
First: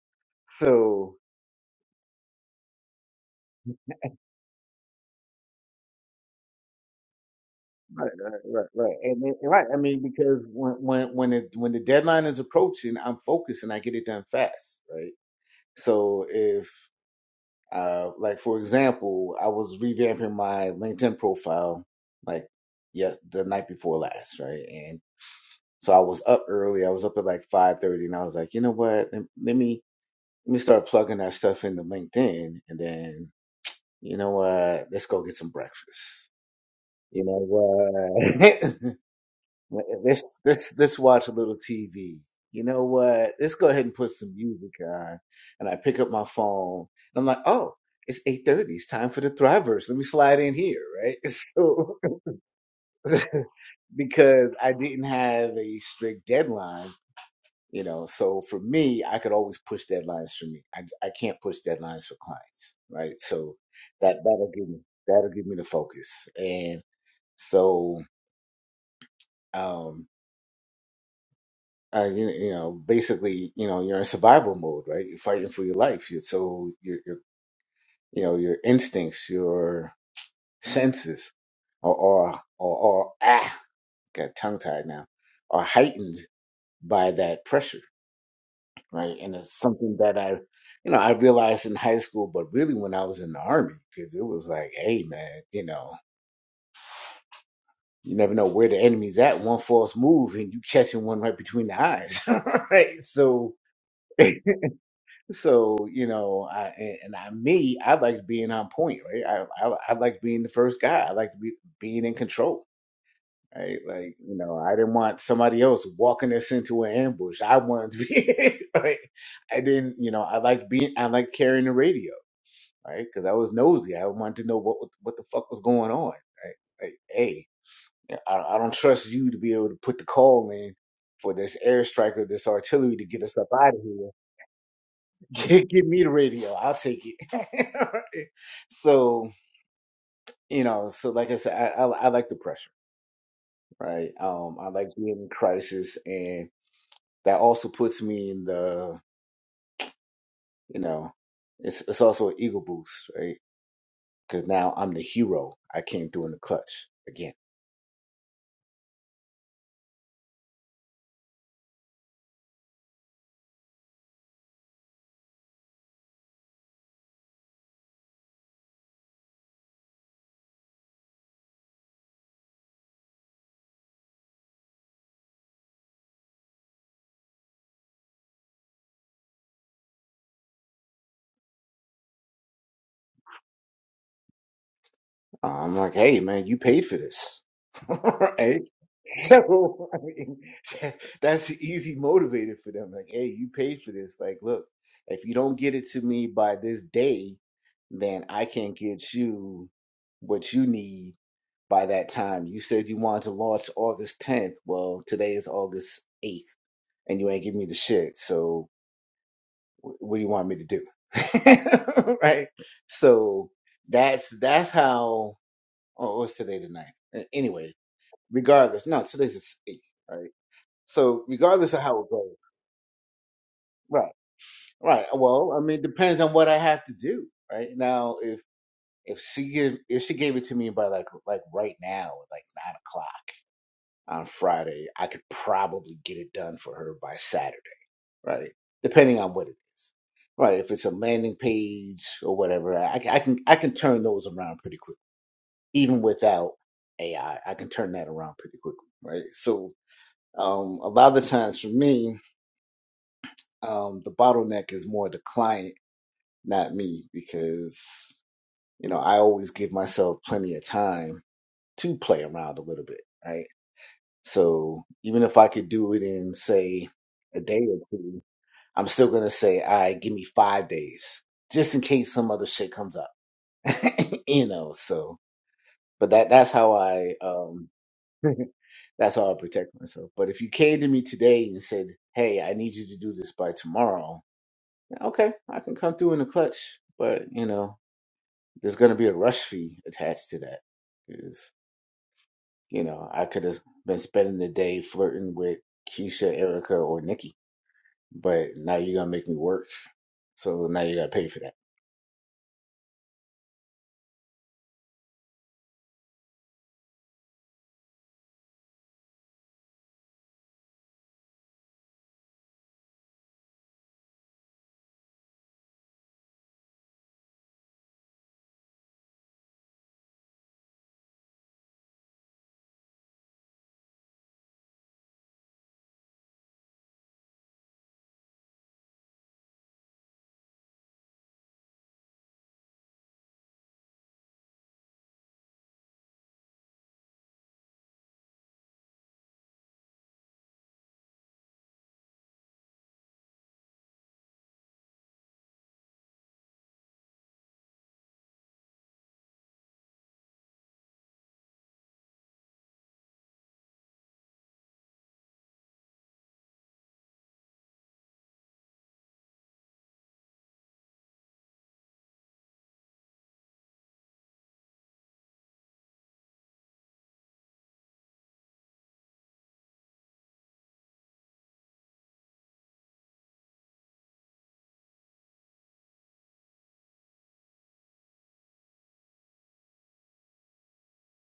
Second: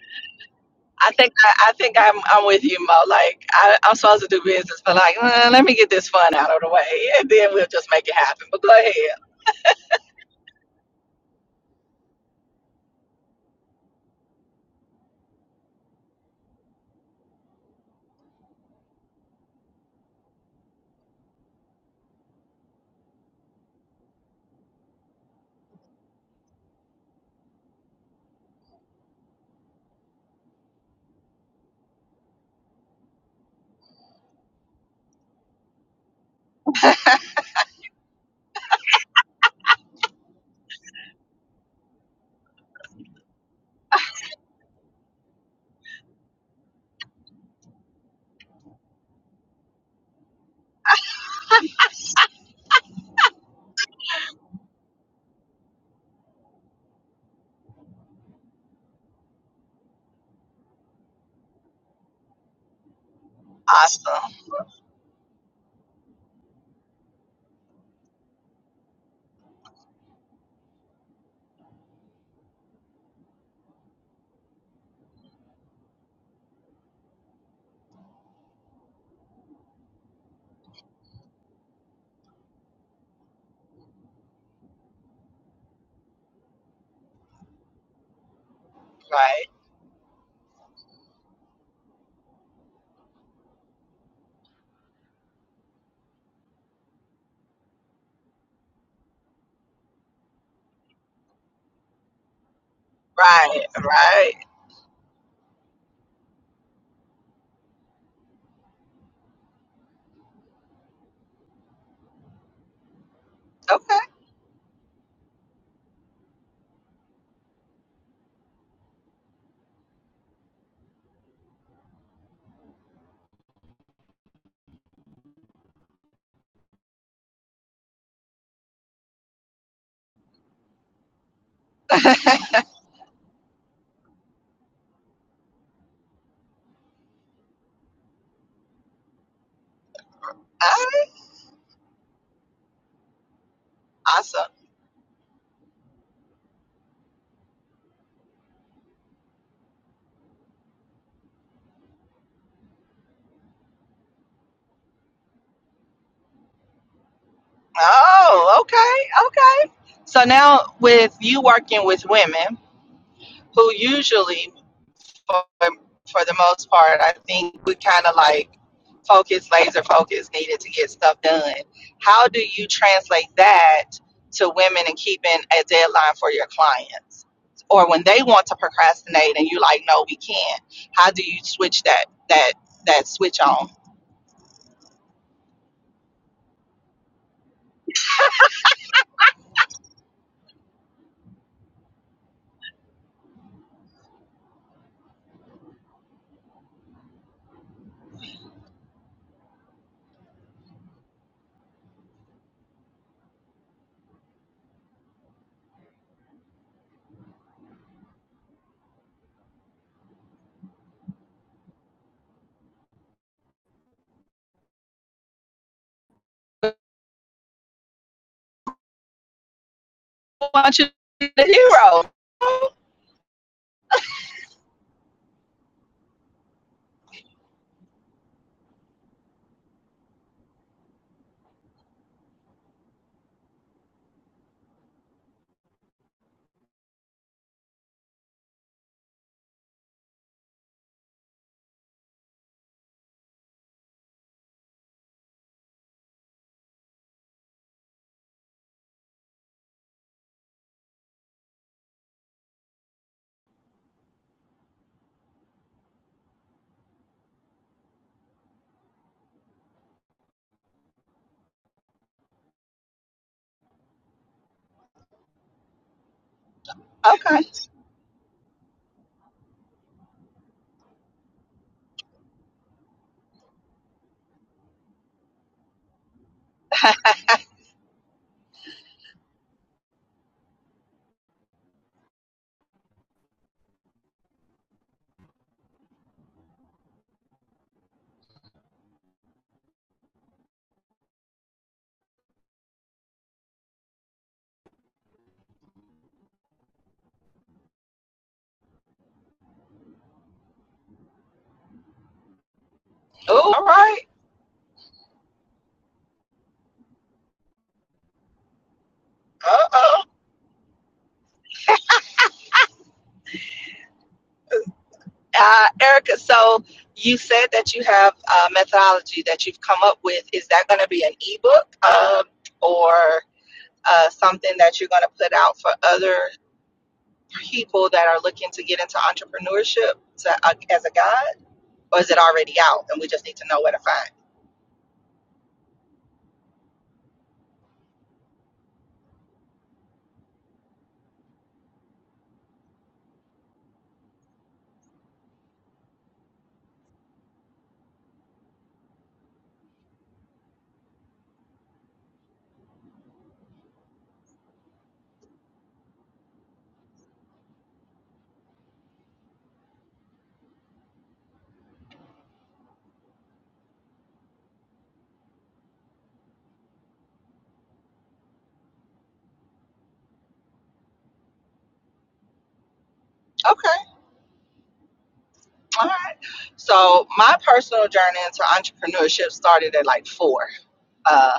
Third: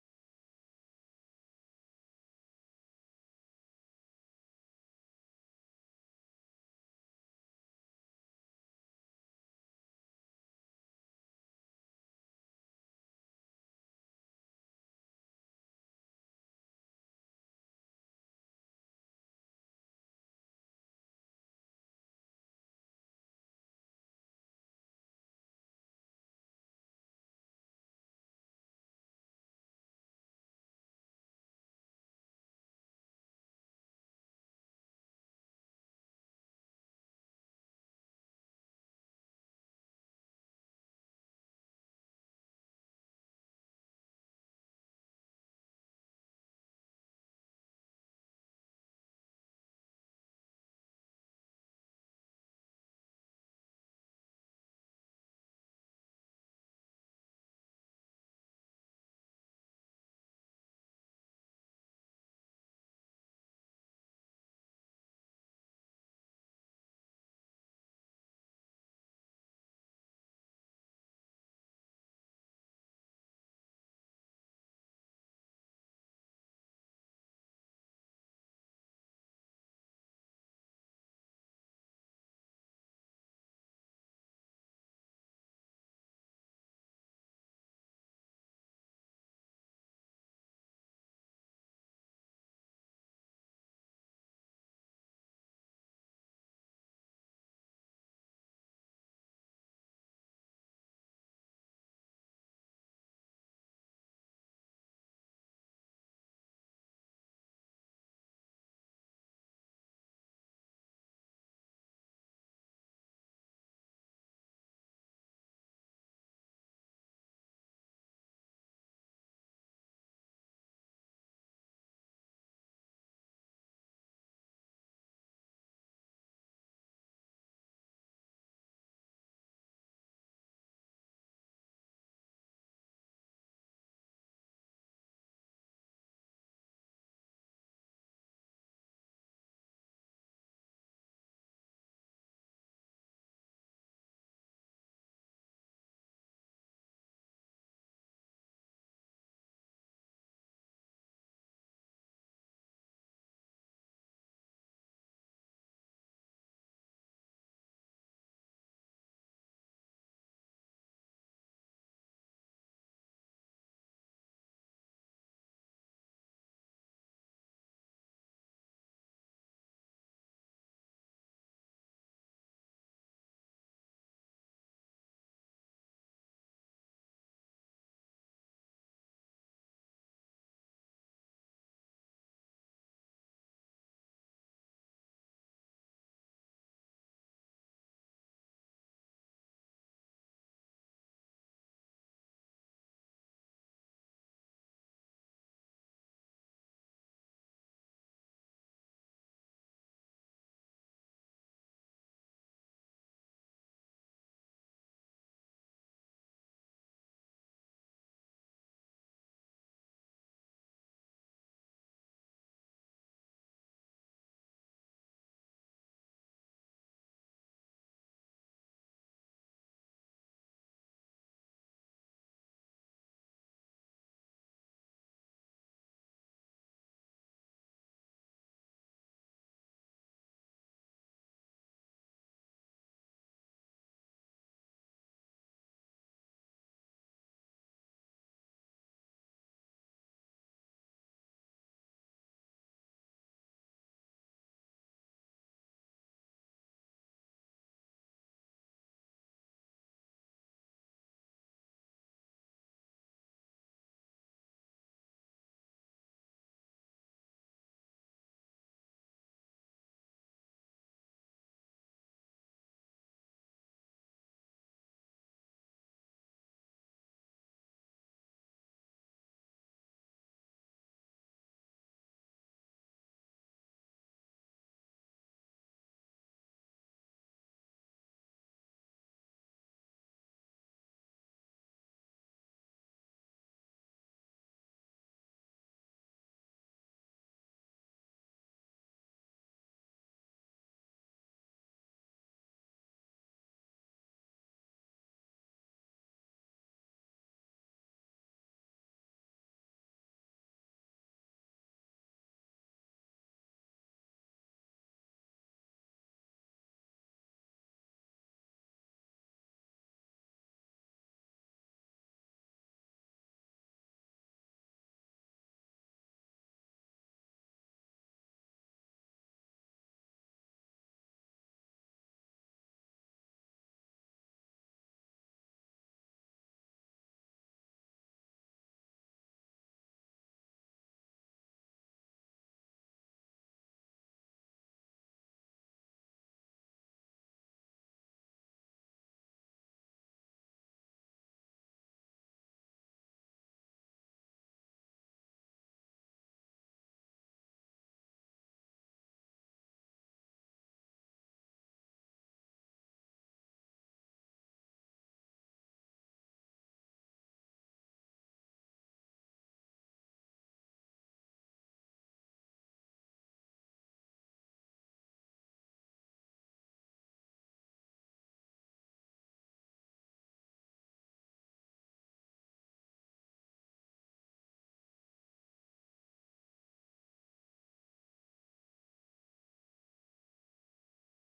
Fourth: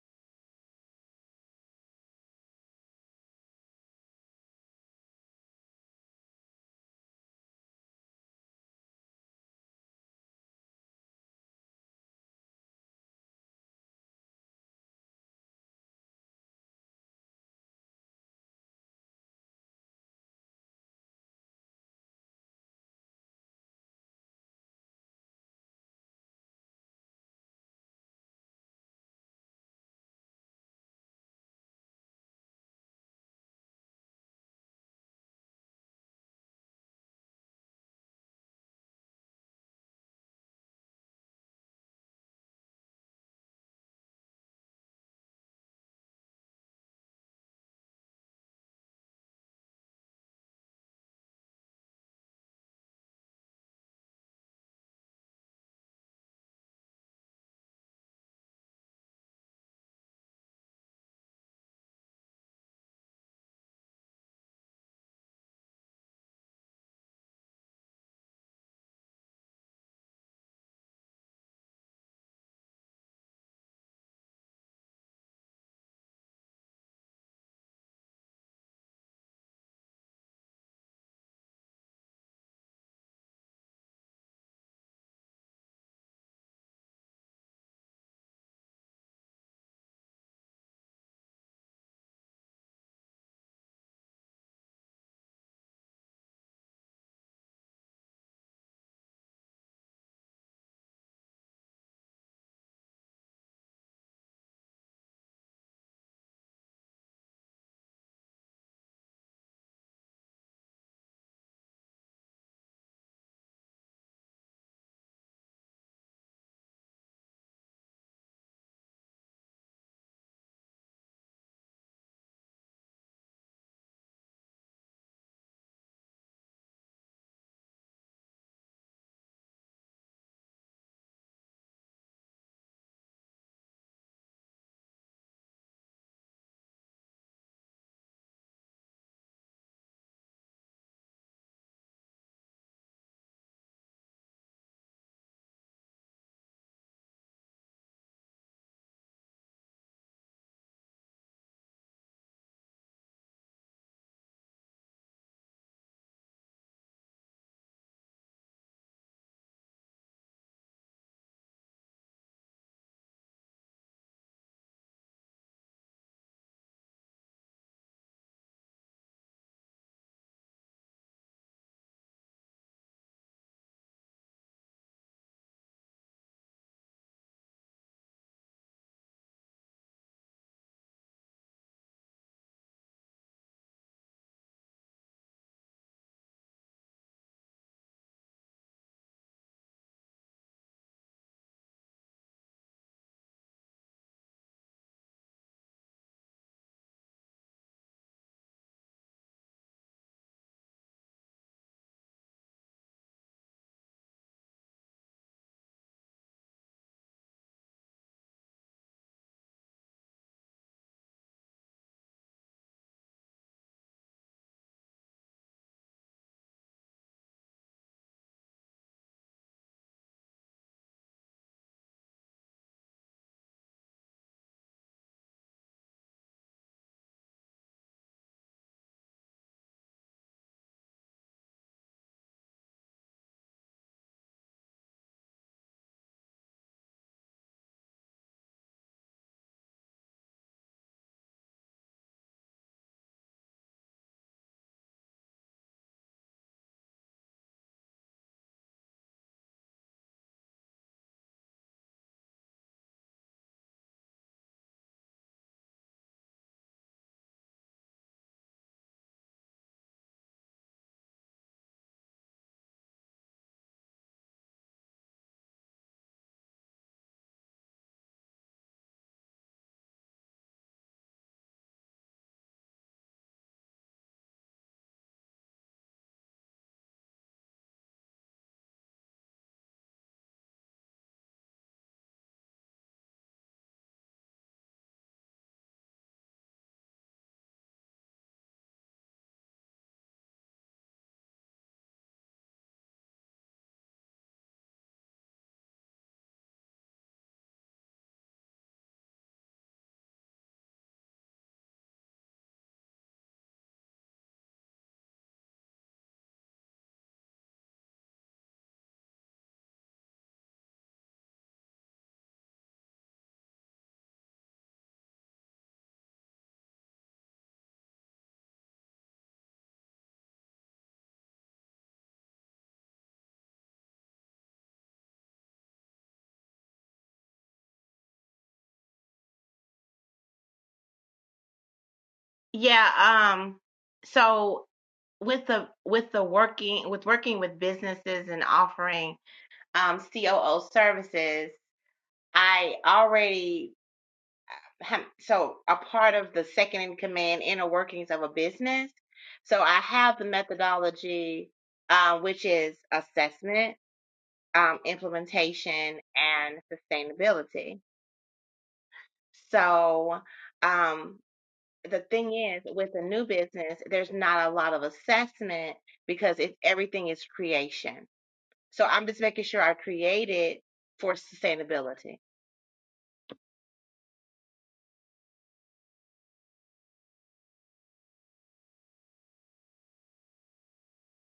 I So think I, I think I'm I'm with you, Mo. Like I, I'm supposed to do business, but like "Uh, let me get this fun out of the way, and then we'll just make right, it right, happen. But right, go ahead. right, and, then- right. I mean, because when when when it, when the deadline is approaching, I'm focused and I get it done fast, right? So if uh, like for example, I was revamping my LinkedIn profile like yes the night before last, right? And so I was up early. I was up at like five thirty, and I was like, you know what? Let, let me let me start plugging that stuff into LinkedIn, and then You know what? Let's go get some breakfast. You know what? let's let's let's watch a little TV. You know what? Let's go ahead and put some music on. And I pick up my phone. And I'm like, oh, it's 8:30. It's time for the Thrivers. Let me slide in here, right? So because I didn't have a strict deadline you know so for me i could always push deadlines for me i, I can't push deadlines for clients right so that Awesome. that'll give me that'll give me the focus and so um uh, you, you know basically you know you're in survival mode right you're fighting for your life you so your your you know your instincts your senses are are are, are ah got tongue tied now are heightened by that pressure right? And Right. it's something that I, you know, I realized in high school, but really when I was in the army, because it was like, hey, man, you know, you never know where the enemy's at. One false move, and you catching one right between the eyes, right? So, Right. Right. so you know, I and, and I me, I like being on point, right? I, I I like being the first guy. I like to be, being in control. Right, Okay. like you know, I didn't want somebody else walking us into an ambush. I wanted to be. Right? I didn't, you know, I like being, I like carrying the radio right? Because I was nosy. I wanted to know what what the fuck was going on, right? Like, hey, I, I don't trust you to be able to put the call in for this airstrike or this artillery to get us up out of here. Get, get me the radio. I'll take it. so you know, Alright, so like I said, I, I I like the pressure, right? Awesome. Um, I like being in crisis, and that also puts me in the you know, it's it's also an ego boost, right? Because now I'm the hero. I came through in the clutch again Oh, okay, okay. So now with you working with women who usually for, for the most part I think we kind of like focus laser focus needed to get stuff done. How do you translate that to women and keeping a deadline for your clients? Or when they want to procrastinate and you like no we can't. How do you switch that that that switch on? I'm like, hey, man, you paid for this. right? So, I mean, that, that's an easy motivator for them. Like, hey, you paid for this. Like, look, if you don't get it to me by this day, then I can't get you what you need by that time. You said you wanted to launch August 10th. Well, today is August 8th, and you ain't give me the shit. So, wh- what do you want me to do? right? So, that's that's how. Oh, what's today the ninth? A- Anyway, regardless, no, today's the eighth, right? I want you So to regardless of how it goes, hero. right, right. Well, I mean, it depends on what I have to do, right? Now, if if she give if she gave it to me by like like right now, at like nine o'clock on Friday, I could probably get it done for her by Saturday, right? Depending on what it is, right? If it's a landing page or whatever, I, I can I can turn those around pretty quick, even without AI. I I can turn that around pretty quickly, right? So Um, a lot of times for me, um, the bottleneck is more the client, not me, because you know I always give myself plenty of time to play around a little bit, right? So even if I could do it in say Okay. a day or two, I'm still gonna say, all right, give me five days, just in case some other shit comes up, you know. So, but that that's how I um that's how I protect myself. But if you came to me today and said, "Hey, I need you to do this by tomorrow," Okay, I can come through in the clutch, but you know, there's gonna be a rush fee attached to that. Is you know, I could have been spending the day flirting with Keisha, Erica, or Nikki, but now you're gonna make me work, so now you gotta pay for that. Oh, all right. Uh-oh. Uh, Erica, so you said that you have a methodology that you've come up with. Is that going to be an ebook um, or uh, something that you're going to put out for other people that are looking to get into entrepreneurship to, uh, as a guide? Or is it already out and we just Yeah. need to Um. know where to find? So with the with the working with working with businesses and offering um COO services, I already so a part of the second in command inner workings of a business. So I have the methodology, uh, which is assessment, um, implementation, and sustainability. So um, the thing is, with a new business, there's not a lot of assessment because it, everything is creation. So I'm just making sure I create it for sustainability. Okay. All right. So my personal journey into entrepreneurship started at like four. Um,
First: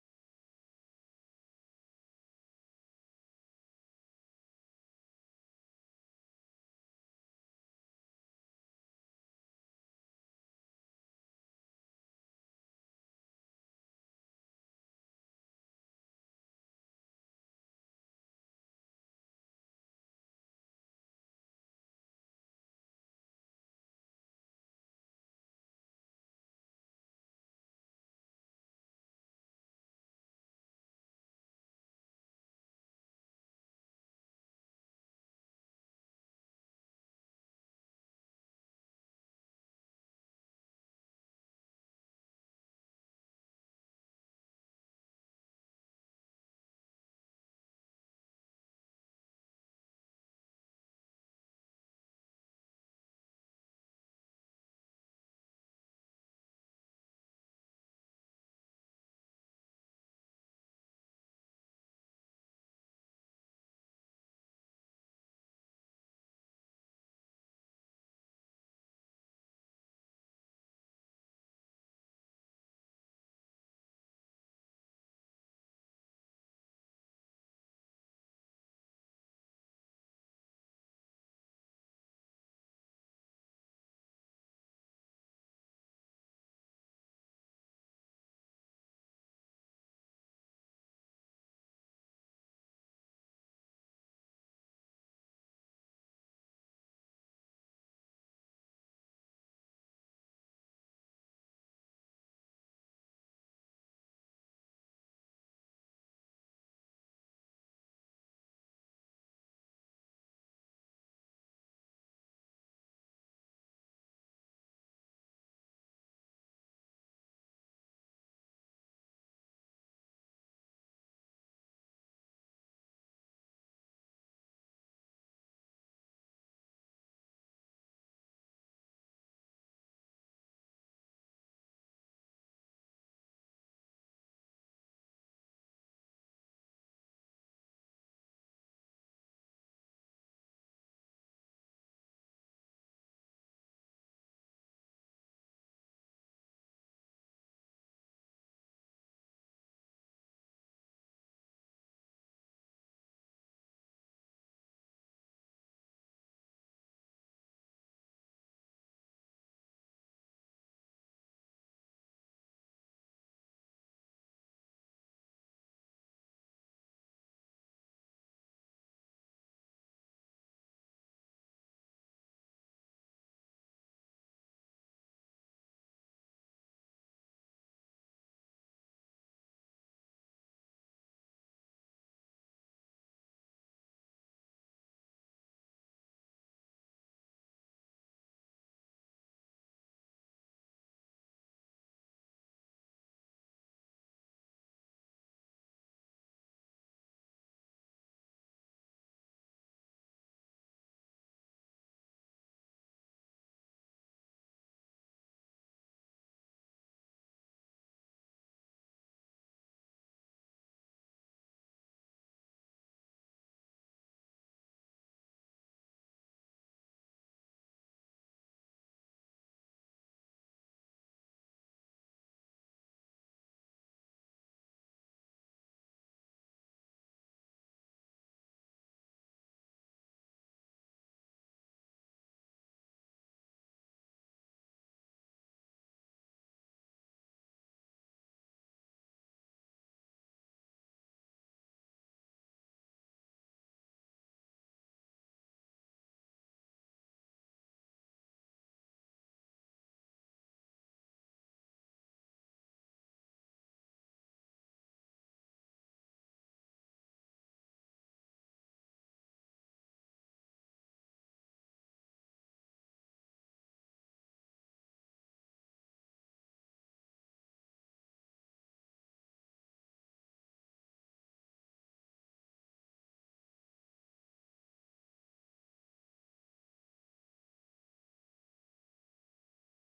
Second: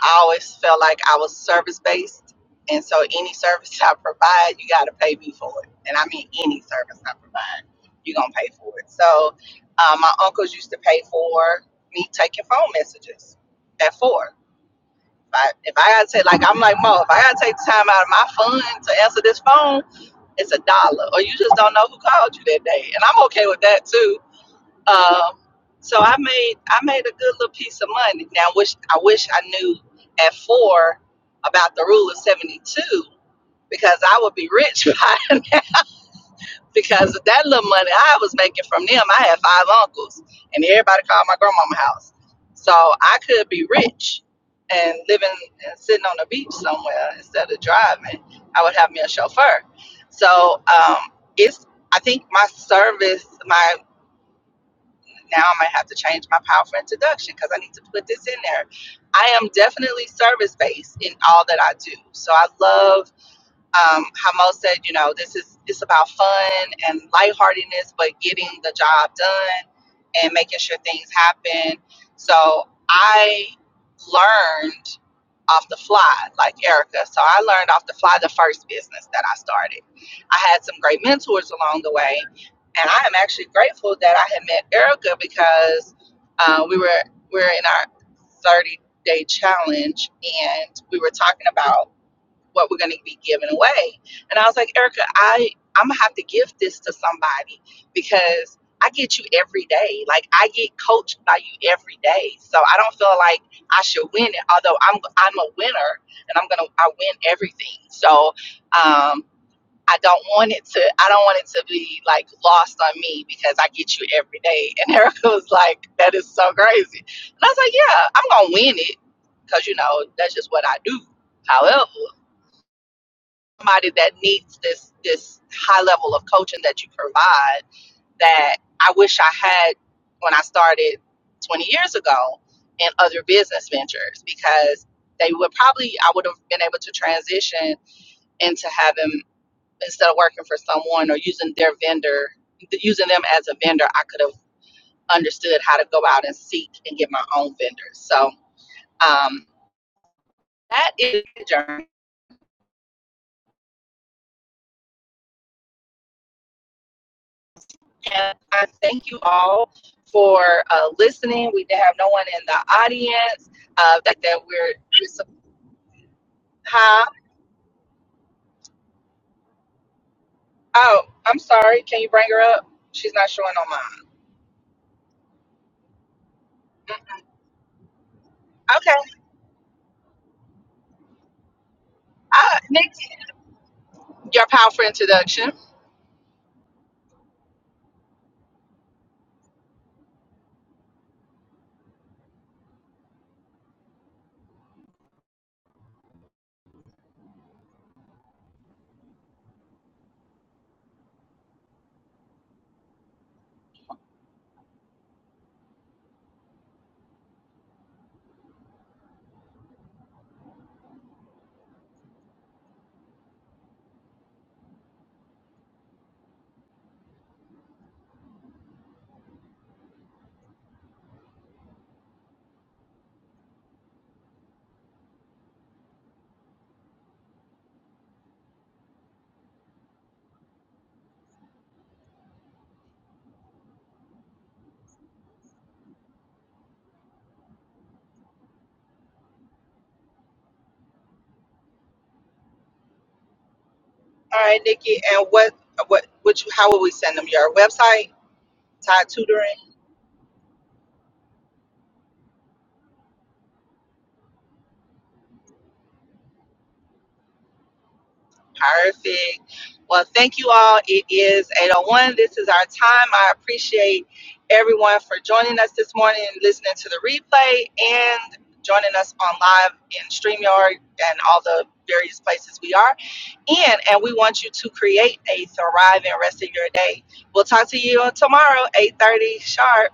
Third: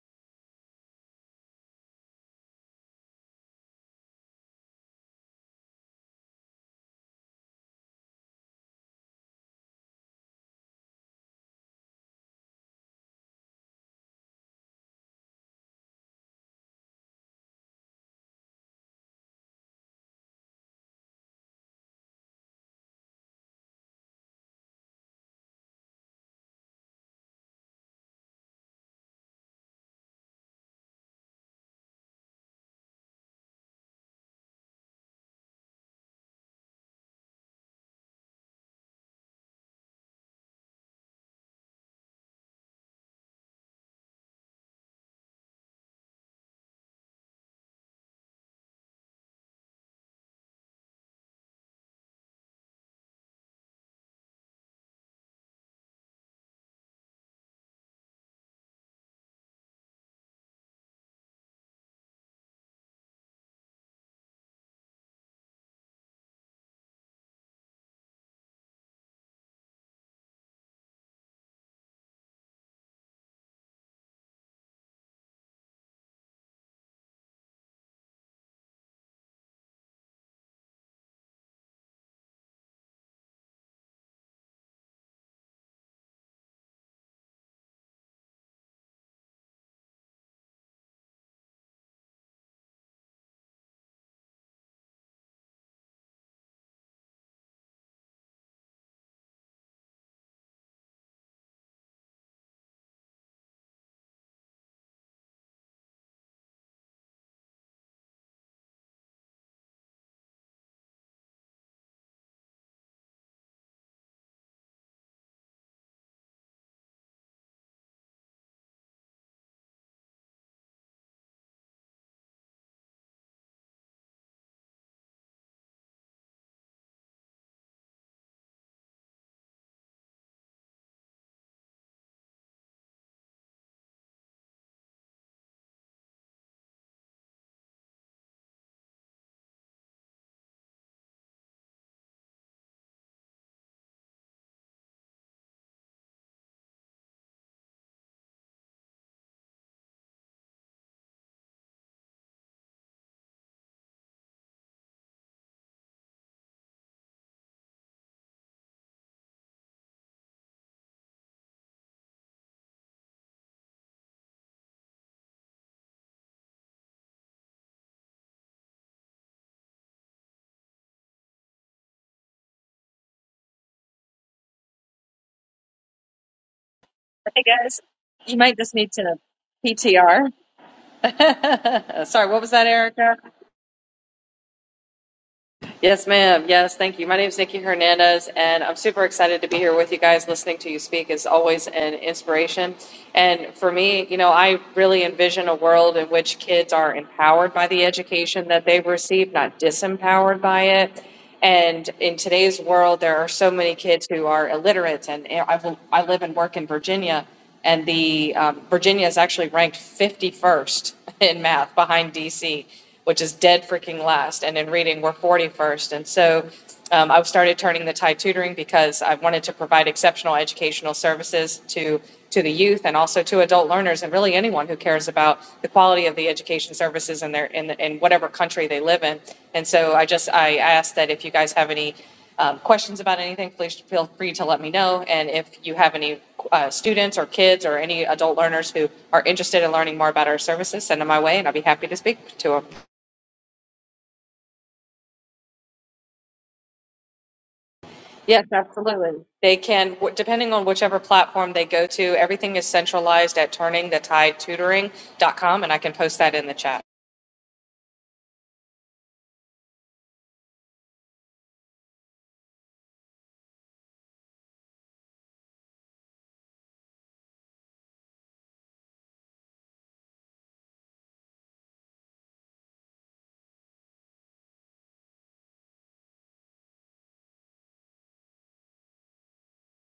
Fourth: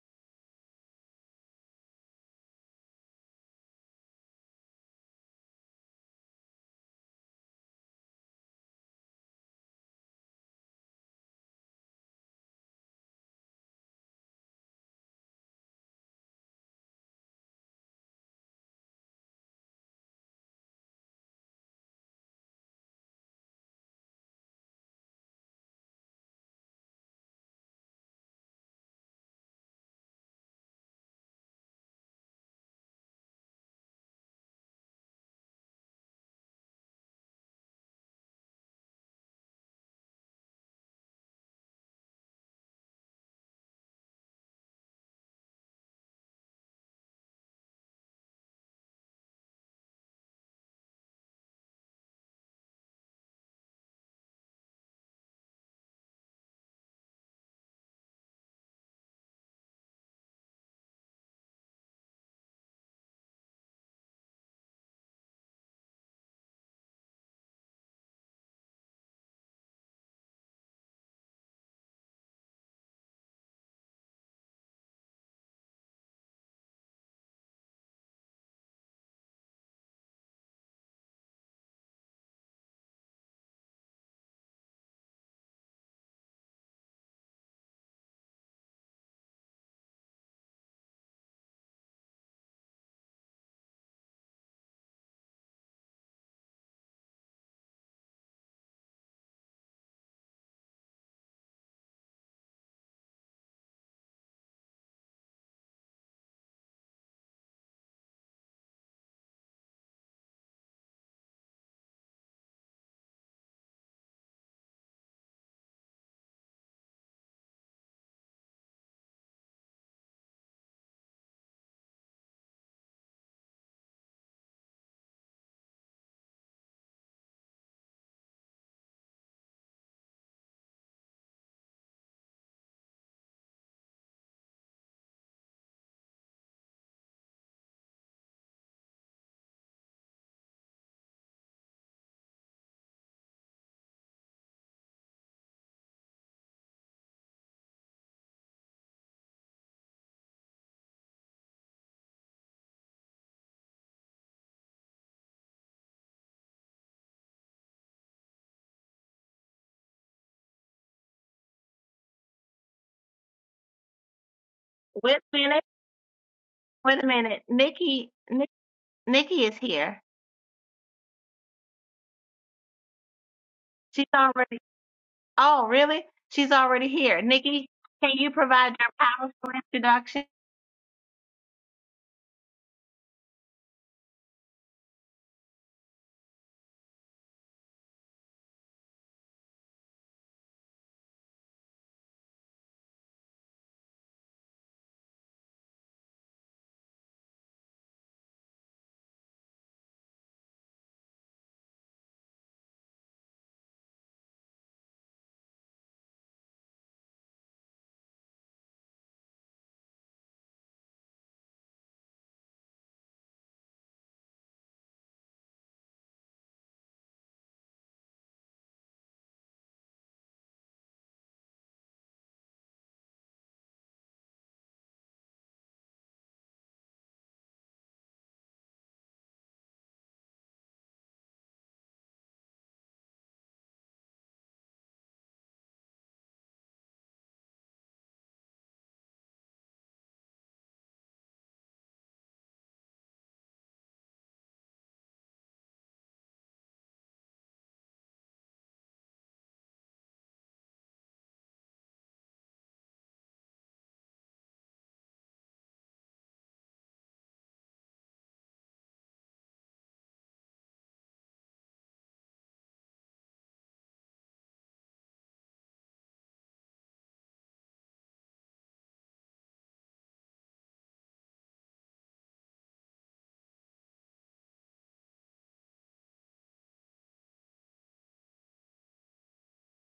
I always felt like I was service based. And so any service I provide, you got to pay me for it. And I mean, any service I provide, you're going to pay for it. So uh, my uncles used to pay for me taking phone messages at four. If I, if I got to take, like, I'm like, Mo, if I got to take time out of my fund to answer this phone, it's a dollar. Or you just don't know who called you that day. And I'm okay with that too um, so I made I made a good little piece of money. Now, wish I wish I knew at four about the rule of seventy two because I would be rich by now. Because of that little money I was making from them, I had five uncles, and everybody called my grandmama house. So I could be rich and living and sitting on the beach somewhere instead of driving. I would have me a chauffeur. So um, it's I think my service, my now I might have to change my powerful introduction because I need to put this in there. I am definitely service based in all that I do. So I love um, how said, you know, this is it's about fun and lightheartedness, but getting the job done and making sure things happen. So I learned off the fly, like Erica. So I learned off the fly the first business that I started. I had some great mentors along the way, and I am actually grateful that I had met Erica because uh, we were we are in our thirty day challenge and we were talking about what we're going to be giving away. And I was like, Erica, I I'm gonna have to give this to somebody because I get you every day. Like I get coached by you every day. So I don't feel like I should win it. Although I'm I'm a winner and I'm gonna I win everything. So um, I don't want it to I don't want it to be like lost on me because I get you every day. And Erica was like, that is so crazy. And I was like, yeah, I'm gonna win it because you know that's just what I do. However somebody that needs this this high level of coaching that you provide that I wish I had when I started 20 years ago in other business ventures because they would probably I would have been able to transition into having instead of working for someone or using their vendor using them as a vendor I could have understood how to go out and seek and get my own vendors so um, that is the journey And I thank you all for uh, listening. We have no one in the audience. Uh, that, that Wait we're, a minute. Wait huh? a minute. Nikki, Nikki, Nikki is here. Oh, I'm sorry. Can you bring her up? She's not showing on mine. She's already. Oh, really? She's already here. Hey Nikki, guys, can you you might just provide Mm, your need Okay. to powerful introduction? PTR. Sorry, what was Uh, that, Nikki, Erica? your powerful introduction. Yes, ma'am. Yes, thank you. My name is Nikki Hernandez, and I'm super excited to be here with you guys. Listening to you speak is always an inspiration. And for me, you know, I really envision a world in which kids are empowered by the education that they've received, not disempowered by it. And in today's world, there are so many kids who are illiterate, and I, I live and work in Virginia. And the, um, Virginia is actually ranked 51st in math behind DC, which is dead freaking last. And in reading, we're 41st. And so um, I started turning the Thai tutoring because I wanted to provide exceptional educational services to, to the youth and also to adult learners and really anyone who cares about the quality of the education services in their, in, the, in whatever country they live in. And so I just, I asked that if you guys have any um, questions about anything, please feel free to let me know. And if you have any uh, students or kids or any adult learners who are interested in learning more about our services, send them my way and I'll be happy to speak to them. All right, Nikki. And what, what, would you, how will we send them? Your website, Yes, Tide Tutoring? they can, w- depending on whichever platform they go to, everything is centralized at turningthetidetutoring.com and I can post that in the chat. Perfect. Well, thank you all. It is 801. This is our time. I appreciate everyone for joining us this morning, listening to the replay, and joining us on live in StreamYard and all the various places we are in. And we want you to create a thriving rest of your day. We'll talk to you tomorrow, 8:30 sharp.